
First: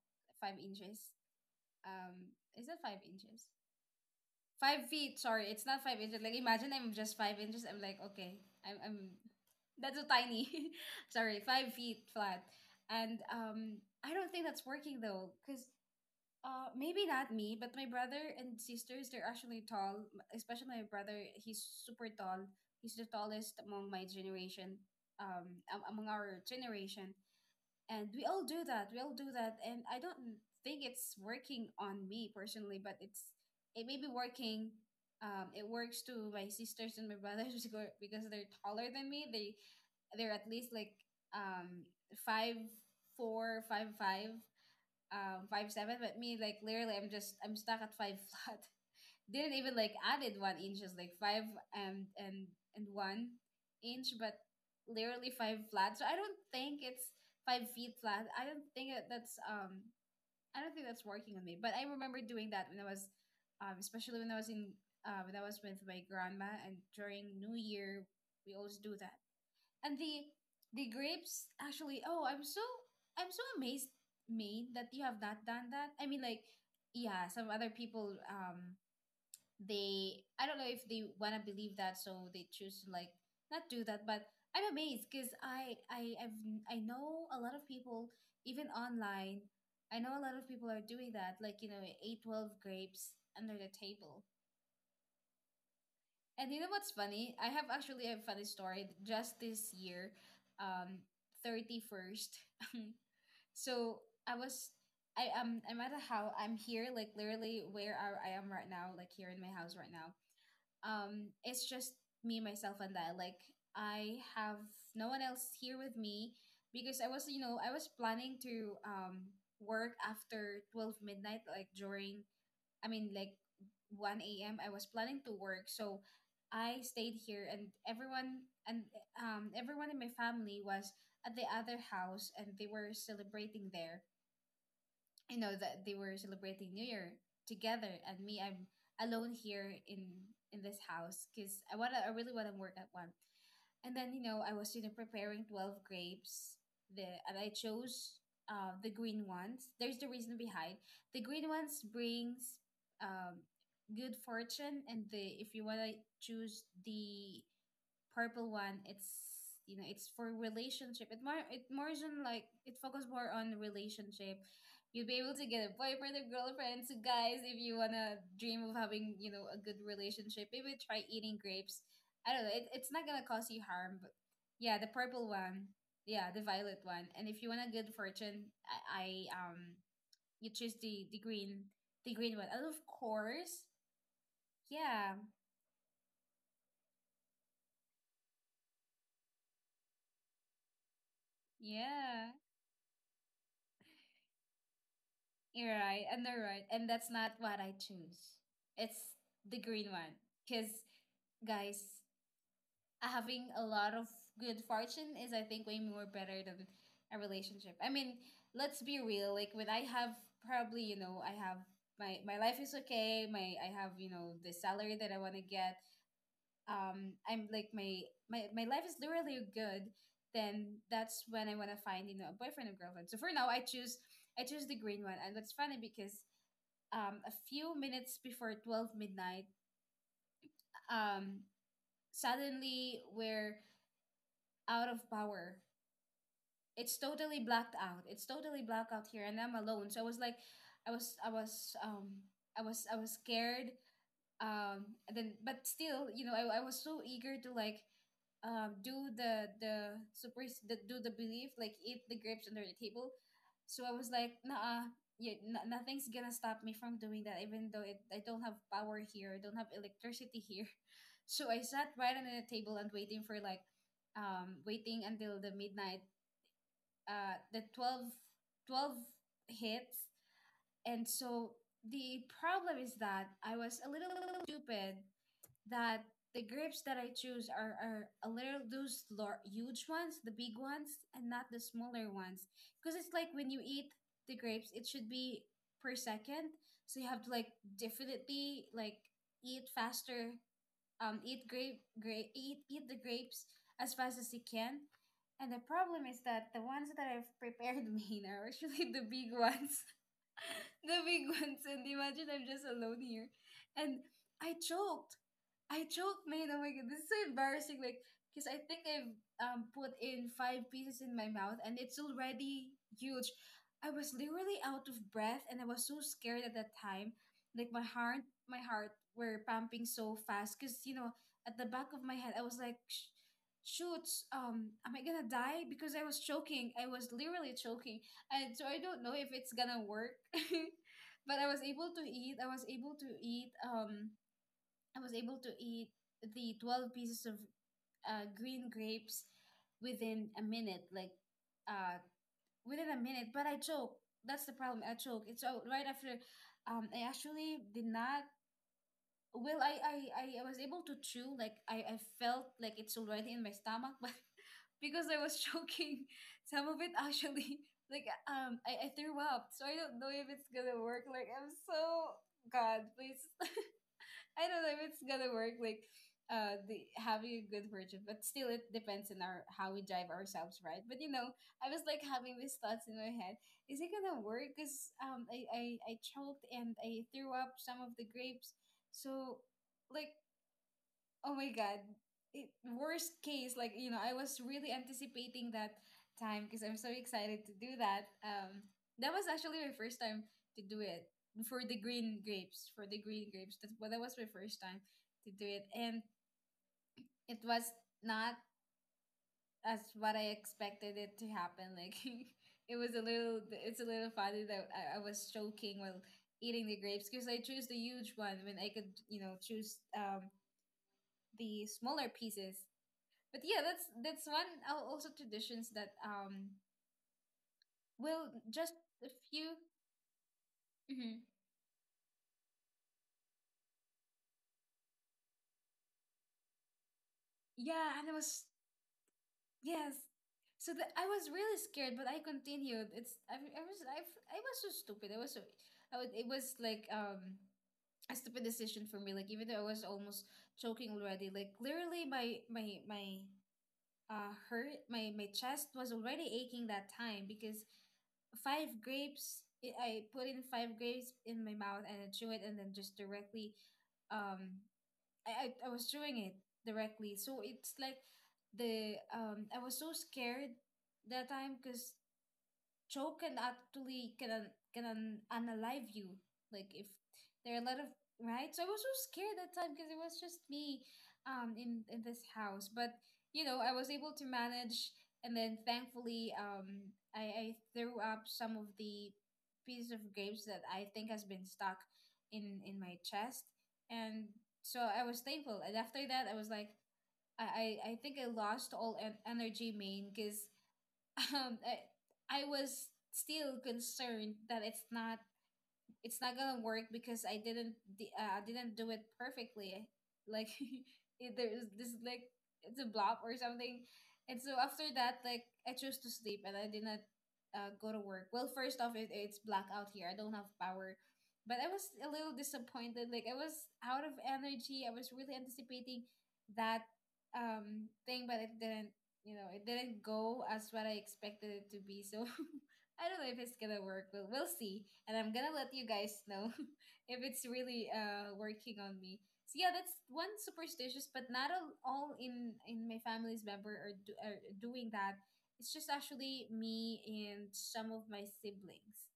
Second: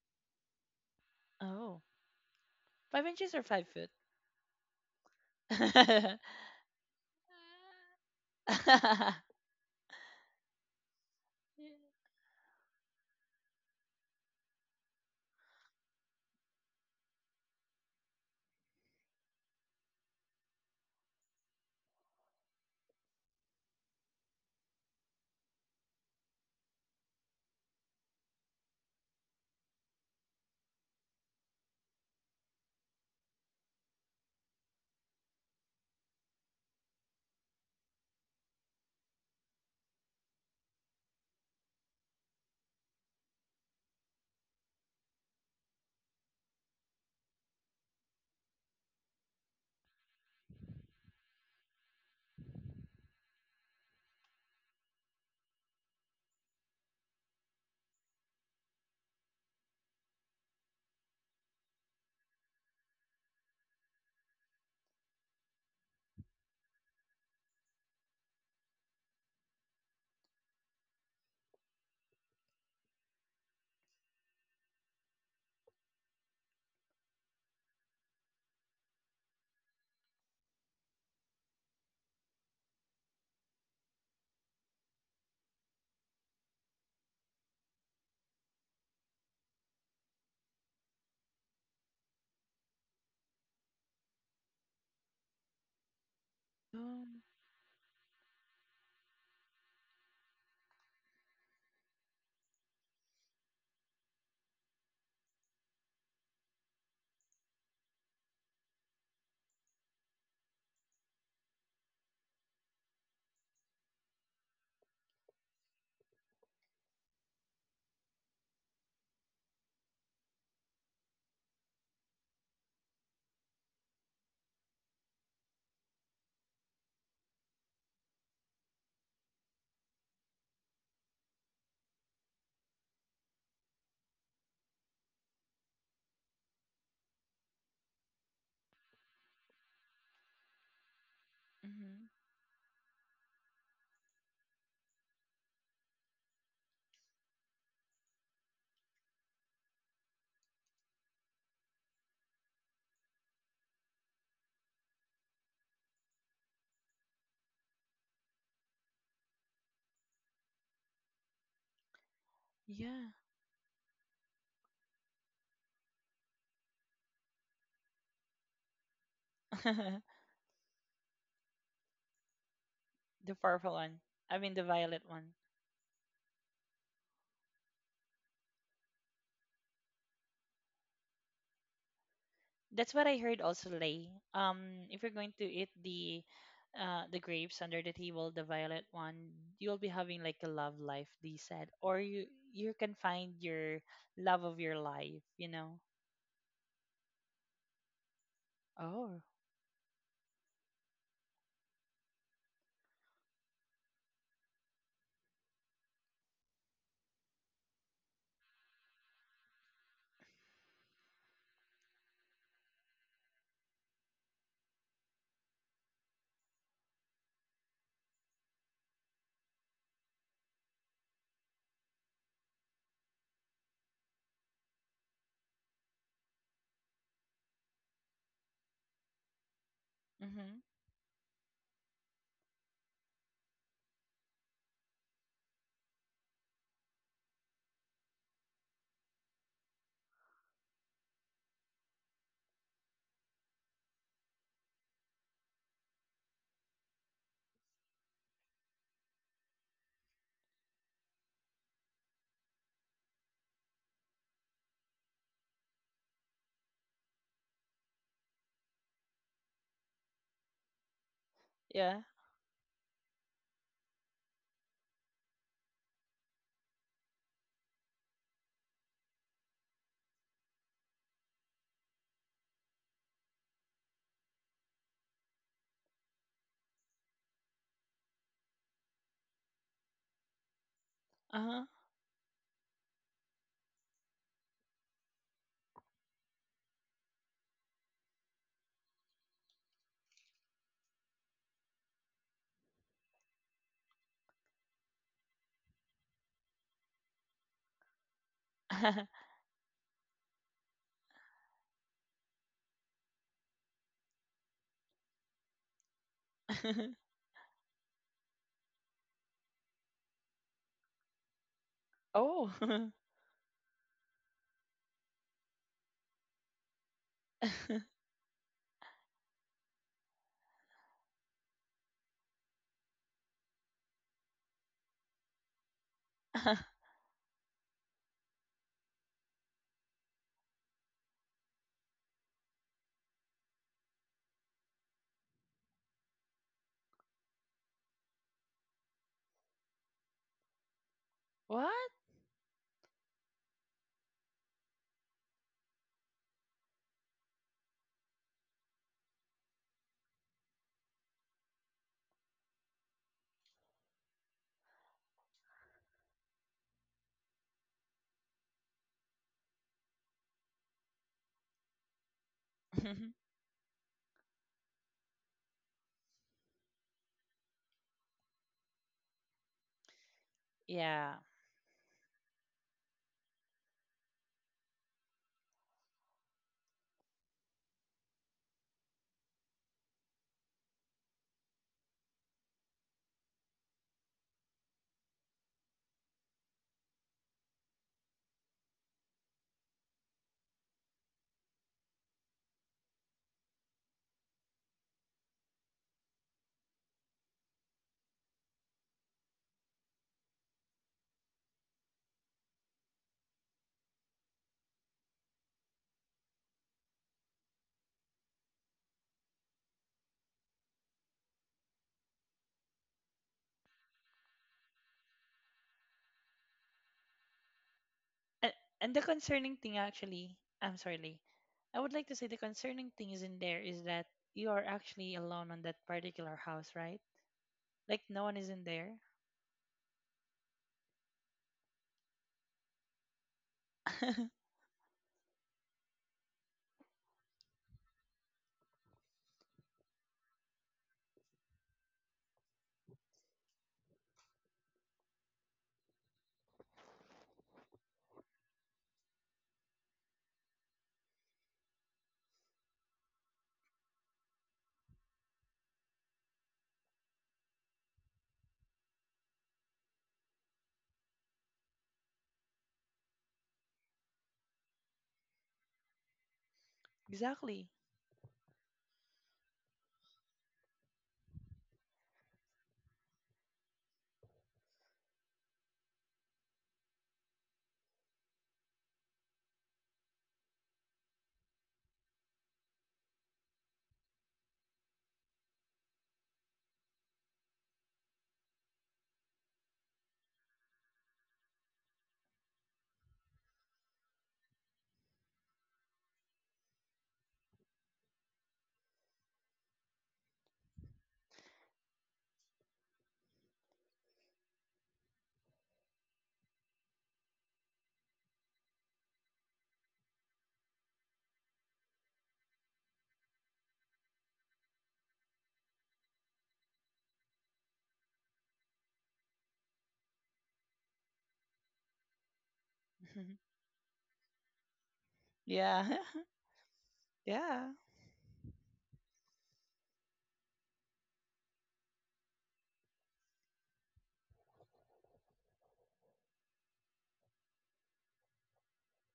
S1: five inches.
S2: Oh,
S1: Um is it five
S2: five inches or
S1: inches?
S2: five
S1: Five feet. Sorry, it's not five inches. Like imagine I'm just
S2: foot?
S1: five inches. I'm like, okay. I'm I'm That's so tiny. Sorry, five feet flat. And um, I don't think that's working though, because uh, maybe not me, but my brother and sisters, they're actually tall. m- Especially my brother, he's super tall. He's the tallest among my generation. Um, am- among our generation, and we all do that we all do that, and I don't think it's working on me personally, but it's it may be working, um, it works to my sisters and my brothers because because they're taller than me. They they're at least like um five four, five five, um five seven, but me, like, literally i'm just I'm stuck at five flat. Didn't even like added one inch, just like five and and and one inch, but literally five flat. So I don't think it's five feet flat. I don't think that- that's um I don't think that's working on me. But I remember doing that when I was um especially when I was in uh when I was with my grandma, and during New Year we always do that. And the the grapes actually, oh, I'm so I'm so amazed made that you have not done that. I mean, like, yeah, some other people, um they, I don't know if they want to believe that so they choose to like not do that, but I'm amazed because i i I've, I know a lot of people even online, I know a lot of people are doing that, like, you know, eight twelve grapes under the table, and you know what's
S2: Um,
S1: funny, I have actually a funny story just this year, um thirty-first. So i was i am I'm at a house, I'm here, like, literally where I, I am right now, like here in my house right now. Um it's just me, myself, and I, like, I have no one else here with me because i was you know I was planning to um work after twelve midnight, like during, I mean like, one a m a.m, I was planning to work, so I stayed here, and everyone and um everyone in my family was at the other house, and they were celebrating there, you know, that they were celebrating New Year together, and me, I'm alone here in in this house because I wanna,
S2: mhm.
S1: I really wanna work at one. And then you know, I was you know preparing twelve grapes, the and I chose uh the green ones. There's the reason behind the green ones brings um good fortune, and the if you wanna choose the purple one it's you know it's for relationship, it more it more on like it focus
S2: Yeah.
S1: more on relationship. You'll be able to get a boyfriend or girlfriend. So guys, if you want to dream of having, you know, a good relationship, maybe try eating grapes. I don't know it, it's not gonna
S2: The
S1: cause you
S2: purple
S1: harm,
S2: one.
S1: but
S2: I mean the
S1: yeah, the
S2: violet
S1: purple
S2: one.
S1: one. Yeah, the violet one. And if you want a good fortune, I, I um you choose the the green, the green one. And of
S2: That's what I heard
S1: course,
S2: also, Lay. Um, if you're
S1: yeah.
S2: going to eat the uh the grapes under the table, the violet one, you'll be having like a love life, they said. Or you
S1: Yeah,
S2: you can find your love of your life, you
S1: you're
S2: know.
S1: right, and they're right, and that's not what I choose. It's
S2: Oh.
S1: the green one, because guys, having a lot of good fortune is, I think, way more better than a relationship. I mean, let's be real. Like, when I have probably, you know, I have my my life is okay. My I have, you know, the salary that I want to get. Um, I'm like my my my life is really good. Then that's when I want to find, you know, a boyfriend or girlfriend. So for now, I choose I choose the green one. And that's funny because um, a few minutes before twelve midnight,
S2: Mm-hmm.
S1: um, suddenly we're out of power. It's totally blacked out. It's totally blacked out here, and I'm alone. So I was like, I was, I was, um, I was, I was scared. Um and then, but still, you know, I, I was so eager to like um do the the super the, do the belief, like eat the grapes under the table. So I was like, nah, yeah, n- nothing's gonna stop me from doing that, even though it, I don't have power here, I don't have electricity here. So I sat
S2: Yeah.
S1: right under the table and waiting for like, um waiting until the midnight, uh the twelve, twelve hits. And so the problem is that I was a little stupid, that the grapes that I choose are, are a little, those lar- huge ones, the big ones, and not the
S2: Uh-huh.
S1: smaller ones. Because it's like, when you eat the grapes, it should be per second. So you have to like definitely like eat faster, um, eat grape, grape, eat eat the grapes as fast as you can. And the problem is that the ones that I've prepared me are actually the big ones. The big ones. And imagine I'm just alone here. And I choked. I choked, man. Oh my god, this is so embarrassing. Like, because I think I've um put in five pieces in my mouth, and it's already
S2: Oh.
S1: huge. I was literally out of breath, and I was so scared at that time. Like my heart, my heart were pumping so fast, cause you know, at the back of my head, I was like, "Sh- Shoots, um, am I gonna die?" Because I was choking. I was literally choking, and so I don't know if it's gonna work. But I was able to eat. I was able to eat. Um I was able to eat the twelve pieces of uh, green grapes within a minute, like
S2: What?
S1: uh, within a minute. But I choke. That's the problem. I choke. It's so right after. Um, I actually did not. Well, I I I I was able to chew. Like I I felt like it's already in my stomach, but because I was choking, some of it actually like um I, I threw up. So I don't know if it's gonna work. Like, I'm so God, please, I don't know if it's gonna work. Like, uh, the having a good version, but still, it depends on our how we drive ourselves, right? But you
S2: Yeah.
S1: know, I was like having these thoughts in my head: Is it gonna work? Cause um, I I I choked and I threw up some of the grapes, so like, oh my god. It, Worst case, like, you know, I was really anticipating that time because I'm so excited to do that. Um, that was actually my first time to do it for the green grapes, for the green grapes. That's what that was my first time to do it. And it was not as what I expected it to happen. Like, it was a little, it's a little funny that I, I was choking while eating the grapes because I chose the huge one when I could, you know, choose um, the smaller pieces. But yeah, that's that's one al- also traditions that um well,
S2: And,
S1: just
S2: and the
S1: a few.
S2: concerning thing actually — I'm sorry, Lee.
S1: Mhm.
S2: I would like to say the concerning thing is in there is that you are actually alone on that particular house, right?
S1: Yeah,
S2: Like
S1: and it
S2: no one
S1: was
S2: is in there.
S1: yes, so that I was really scared, but I continued. It's i, I was I, I was so stupid. I was so I would, it was like um a stupid decision for me. Like, even though I was almost choking already, like literally my my my uh hurt my, my chest was already aching that time because five grapes. I I put in five grapes in my mouth and I chew it, and then just directly, um, I I, I was chewing it directly. So it's like the um, I was so scared that time because Joe can actually can un- can un- unalive you. Like, if there are a
S2: Exactly.
S1: lot of right, so I was so scared that time because it was just me, um, in in this house. But you know, I was able to manage, and then thankfully, um, I I threw up some of the pieces of grapes that I think has been stuck in in my chest, and so I was thankful. And after that, I was like, I, I I think I lost all en- energy main, because um, I, I was still concerned that it's not, it's not gonna work because I didn't d- uh, I didn't do it perfectly. Like, it, there's this like, it's a blob or something. And so after that, like, I chose to sleep and I did not uh, go to work. Well, first off, it, it's blackout here. I don't have power. But I was a little disappointed. Like, I was out of energy. I was really anticipating that um thing, but it didn't. You know, it didn't go as what I expected it to be. So I don't know if it's gonna work, but we'll see. And I'm gonna let you
S2: Yeah.
S1: guys know if it's
S2: Yeah.
S1: really uh working on me. So yeah, that's one superstitious, but not all, all in in my family's member are, do, are doing that. It's just actually me and some of my siblings.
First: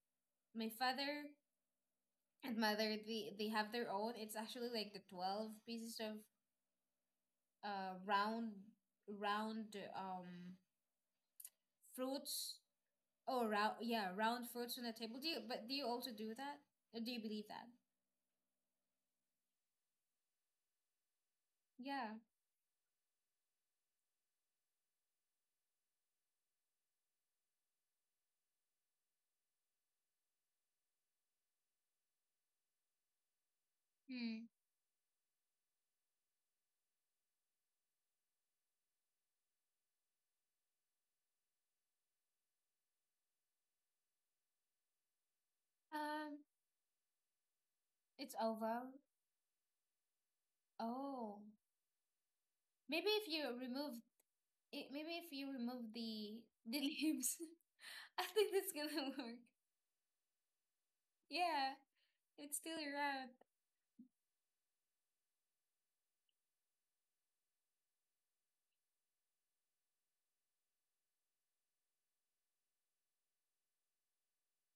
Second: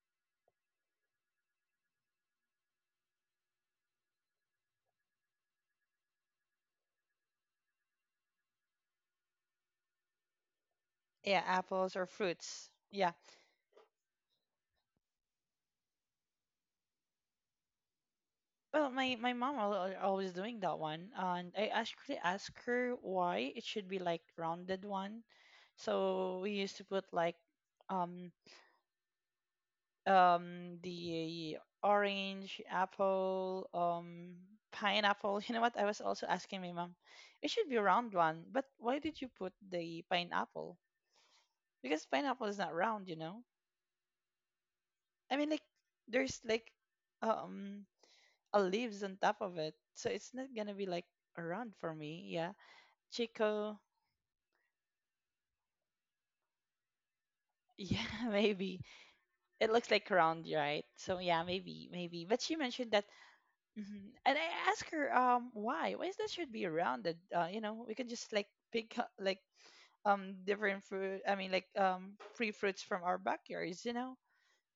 S1: My father and mother, they they have their own. It's actually like the twelve pieces of uh round, round um
S2: Yeah, apples or
S1: fruits.
S2: fruits. Yeah.
S1: Oh, round, yeah, round fruits on the table. Do you, but do you also do that? Or do you believe that?
S2: Well, my my mom al- al- always doing that one. And I
S1: Yeah.
S2: actually asked her why it should be like rounded one. So we used to put like, um um the orange, apple, um
S1: Hmm.
S2: pineapple. You know what, I was also asking my mom, it should be round one, but why did you put the pineapple, because pineapple is not round, you know? I mean, like,
S1: Um,
S2: there's like um
S1: it's
S2: a
S1: oval.
S2: leaves on top of it, so it's not gonna be like
S1: Oh,
S2: a round for me. Yeah.
S1: maybe if you
S2: Chico.
S1: remove it, maybe if you remove the the leaves,
S2: Yeah.
S1: I think that's
S2: Maybe
S1: gonna work.
S2: it looks like round, right? So yeah,
S1: Yeah,
S2: maybe. Maybe but
S1: it's
S2: she
S1: still
S2: mentioned that.
S1: around.
S2: Hmm. And I asked her, um, why? Why is that should be rounded? Uh, you know, we can just like pick, uh, like um different fruit. I mean, like, um free fruits from our backyards. You know.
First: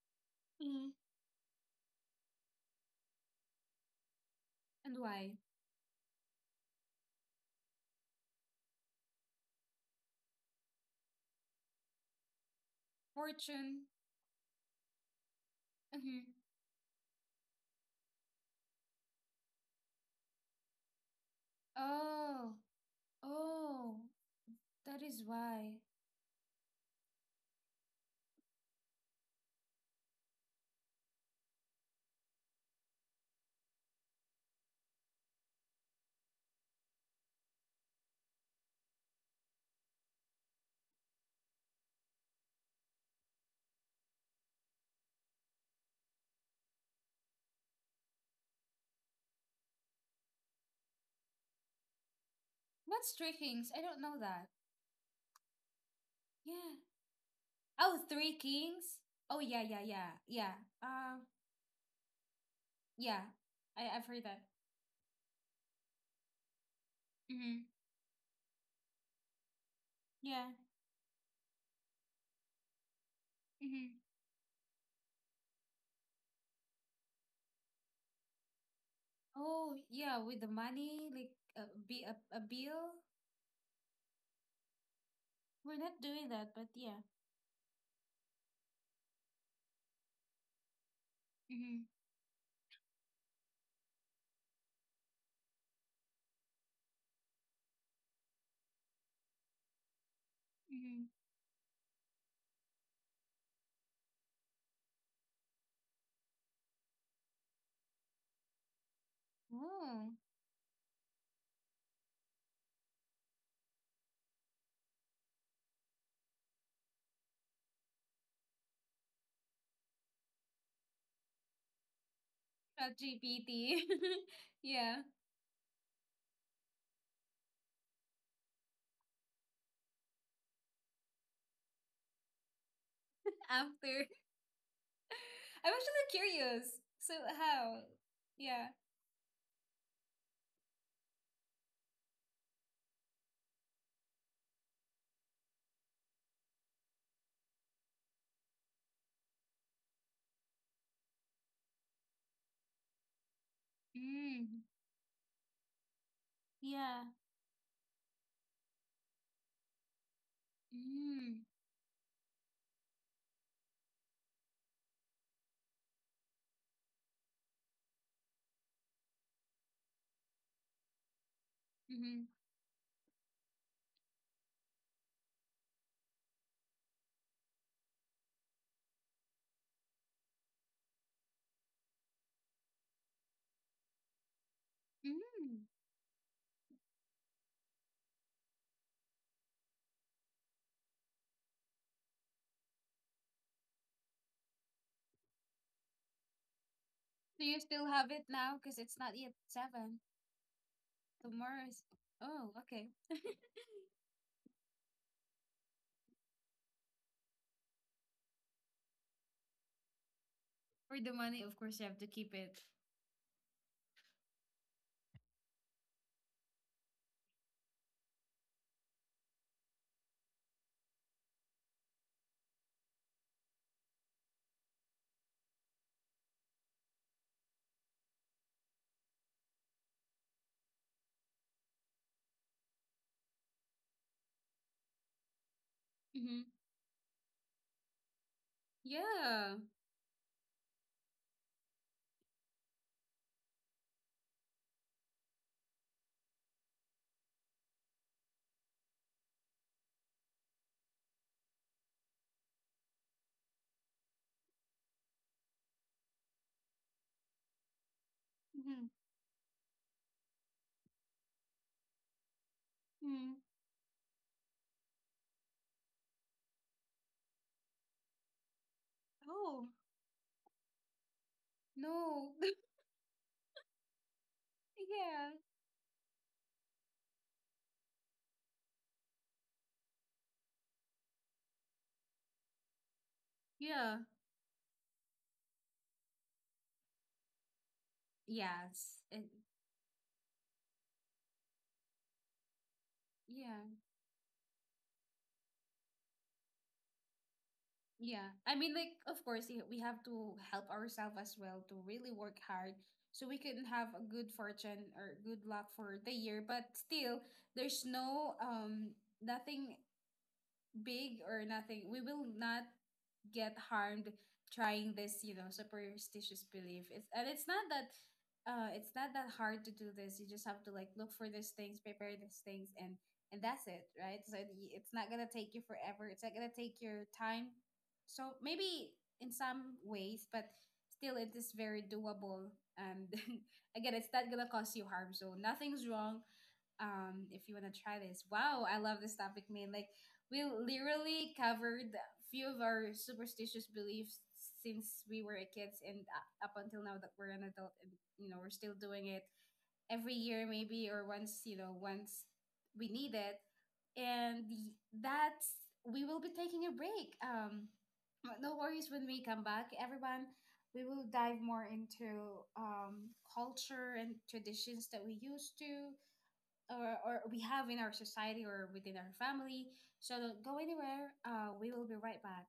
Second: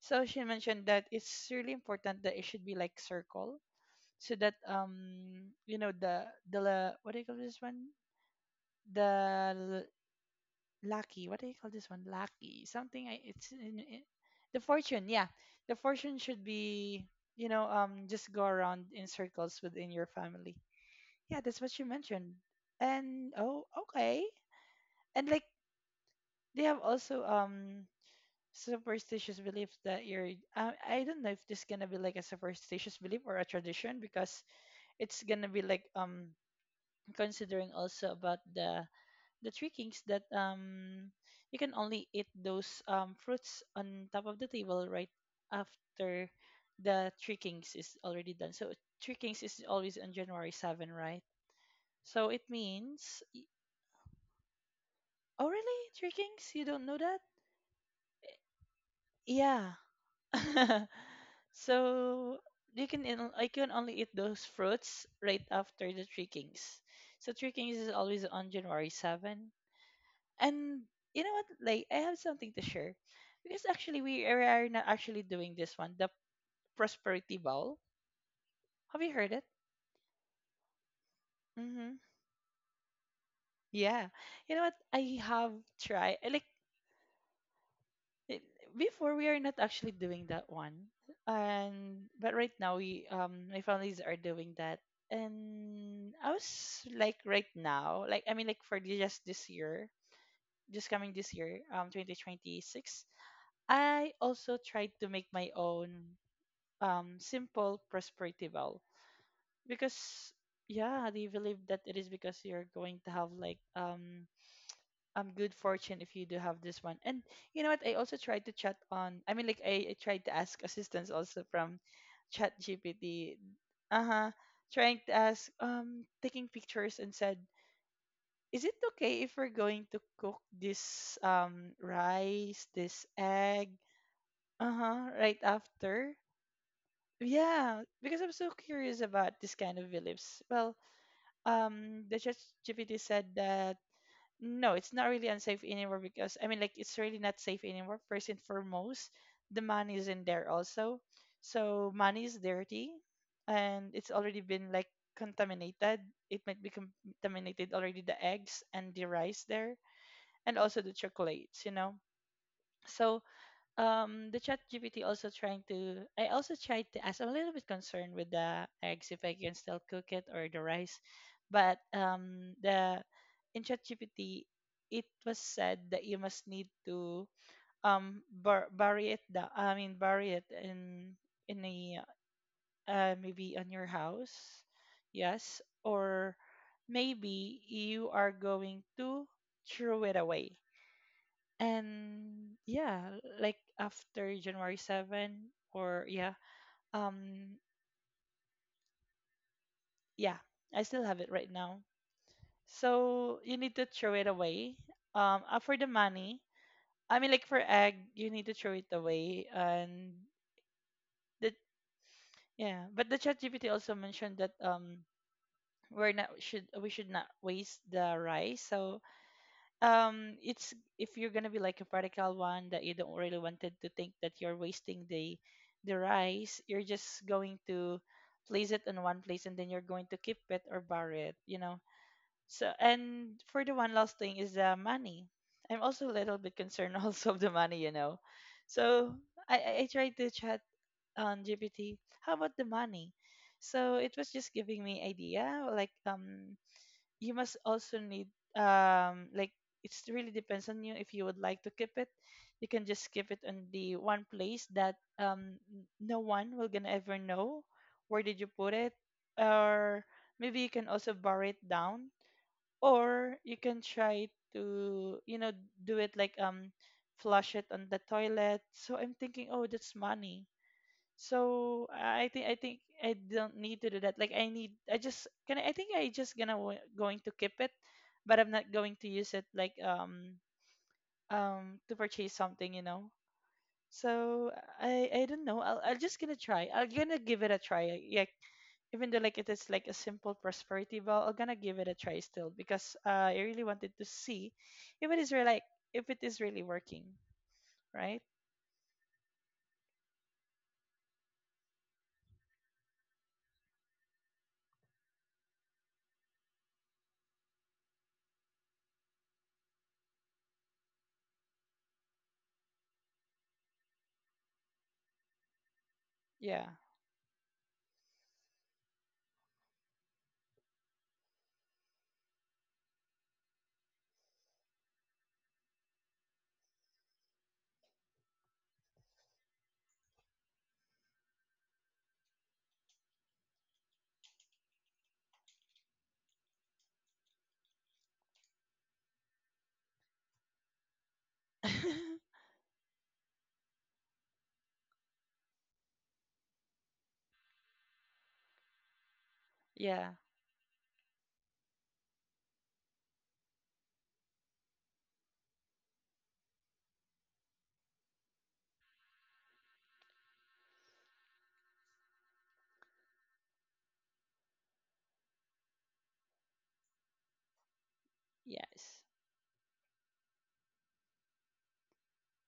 S2: So she mentioned
S1: Mm.
S2: that it's really important that it should be like circle, so that, um
S1: And why?
S2: you know the the la- what do you call this one? The l- lucky. What do you call this one? Lucky. Something. I, it's in,
S1: Fortune.
S2: in, the fortune. Yeah, the fortune
S1: Hmm.
S2: should be, you know um just go around in circles within your family. Yeah, that's what you mentioned.
S1: Oh,
S2: And oh,
S1: oh,
S2: okay.
S1: that is
S2: And, like,
S1: why.
S2: they have also um superstitious belief that — you're I, I don't know if this gonna be like a superstitious belief or a tradition, because it's gonna be like, um considering also about the the three kings, that um you can only eat those um fruits on top of the table, right after the three kings is already done. So three kings is always on January seventh, right? So it
S1: What's
S2: means —
S1: three kings? I don't know that.
S2: oh, really? Three Kings? You
S1: Yeah.
S2: don't know that?
S1: Oh, three kings. Oh yeah,
S2: Yeah.
S1: yeah, yeah, yeah. Um,
S2: So you can
S1: yeah,
S2: in- I can
S1: I,
S2: only
S1: I've
S2: eat
S1: heard that.
S2: those fruits right after the Three Kings. So Three
S1: Mm-hmm.
S2: Kings is always on January seventh.
S1: Yeah.
S2: And you know what? Like, I have something to share, because
S1: Mm-hmm.
S2: actually we are not actually doing this one, the Prosperity Bowl. Have you heard it?
S1: Oh yeah, with the money, like, a,
S2: Mm-hmm.
S1: be a, a bill.
S2: Yeah. You know what? I have
S1: We're not
S2: tried.
S1: doing
S2: Like
S1: that, but yeah.
S2: it, before we are not actually doing that one,
S1: Mm-hmm.
S2: and but right now we um my families are doing that. And I was like, right now, like I mean, like for the- just this year, just
S1: Mm-hmm.
S2: coming this year, um twenty twenty-six, I also tried to make my own um simple prosperity vow,
S1: Oh,
S2: because yeah, they believe that it is because you're going to have like um um good fortune if you do have this one. And you know what? I also tried to chat on— I mean, like I, I tried to ask assistance also from Chat G P T.
S1: ChatGPT.
S2: Uh huh.
S1: Yeah,
S2: Trying to ask, um, taking pictures and said, "Is it okay if we're going to cook this um rice, this egg,
S1: after.
S2: uh huh, right
S1: I'm actually
S2: after?"
S1: curious. So how?
S2: Yeah, because I'm so
S1: Yeah.
S2: curious about this kind of beliefs. Well, um, the Chat G P T said that no, it's not really unsafe anymore, because I mean, like, it's really not safe anymore. First and foremost, the money is in there also. So money is dirty, and it's already
S1: Mm.
S2: been like contaminated. It might be
S1: Yeah.
S2: contaminated already, the eggs and the rice there, and also the
S1: Mm.
S2: chocolates, you know. So um the chat G P T also trying to— I also tried to ask, I'm a little bit concerned with the eggs if I can still cook it, or the rice, but
S1: Mm-hmm.
S2: um the in chat G P T it was said that you must need to um bur- bury it, the— I mean, bury it in in a, uh, maybe on your house, yes,
S1: Mm.
S2: or maybe you are going to throw it away. And yeah, like after January seventh, or yeah,
S1: Do
S2: um
S1: you still have it now? Because it's not yet seven.
S2: yeah, I still have it right
S1: Tomorrow
S2: now,
S1: is. Oh, okay.
S2: so you need to throw it away, um uh, for the money. I mean, like for egg you need to throw it away, and
S1: For the money,
S2: the—
S1: of course, you have to keep it.
S2: yeah, but the chat G P T also mentioned that um we're not— should— we should not waste the rice, so um it's— if you're gonna be like a practical one, that you don't really wanted to think that you're wasting the— the rice, you're just going to place it in one place, and then you're going to keep it or bury it, you know. So, and for the one last thing is the money. I'm also a little bit concerned also of the money, you know. So
S1: Yeah.
S2: i i I tried to chat on G P T how about the money, so it was just giving me idea, like um you must also need um like, it's really depends on you, if you would like to keep it, you can just keep it on the one place that um n- no one will gonna ever know where did you put
S1: Hmm.
S2: it, or maybe you can also bar it down,
S1: Hmm.
S2: or you can try to, you know do it like um flush it on the toilet. So I'm thinking, oh,
S1: Oh,
S2: that's money, so I
S1: no.
S2: think I think I don't need to do that. Like, I need— I just
S1: Yeah.
S2: can— I, I think I just gonna w- going to keep it, but I'm not going to use it like um um to purchase something, you know.
S1: Yeah.
S2: So I I don't know. I'll I'll just gonna try. I'm gonna give it a try. Yeah, like,
S1: Yes.
S2: even though
S1: And
S2: like it is like a simple prosperity ball, I'm gonna give it a try still, because uh, I really
S1: yeah.
S2: wanted to see if it is really like— if it is really working, right?
S1: Yeah. I mean, like, of course, y- we have to help ourselves as well to really work hard, so we can have a good fortune or good luck for the year. But still, there's no um nothing big or nothing, we will not get harmed trying this, you know, superstitious
S2: Yeah.
S1: belief. It's and it's not that uh it's not that hard to do this. You just have to like look for these things, prepare these things, and and that's it, right? So y- it's not going to take you forever. It's not going to take your time. So maybe in some ways, but still it is very doable and again, it's not going to cause you harm. So nothing's wrong um if you want to try this. Wow, I love this topic, man. Like, we literally covered a few of our superstitious beliefs since we were kids and uh, up until now that we're an adult, and you know, we're still doing it
S2: Yeah.
S1: every year maybe or once, you know, once we need it. And y- that's we will be taking a break. Um but no worries when we come back, everyone. We will dive more into um, culture and traditions that we used to, or, or we have in our society or within
S2: Yes.
S1: our family. So don't go anywhere. Uh, we will be right back.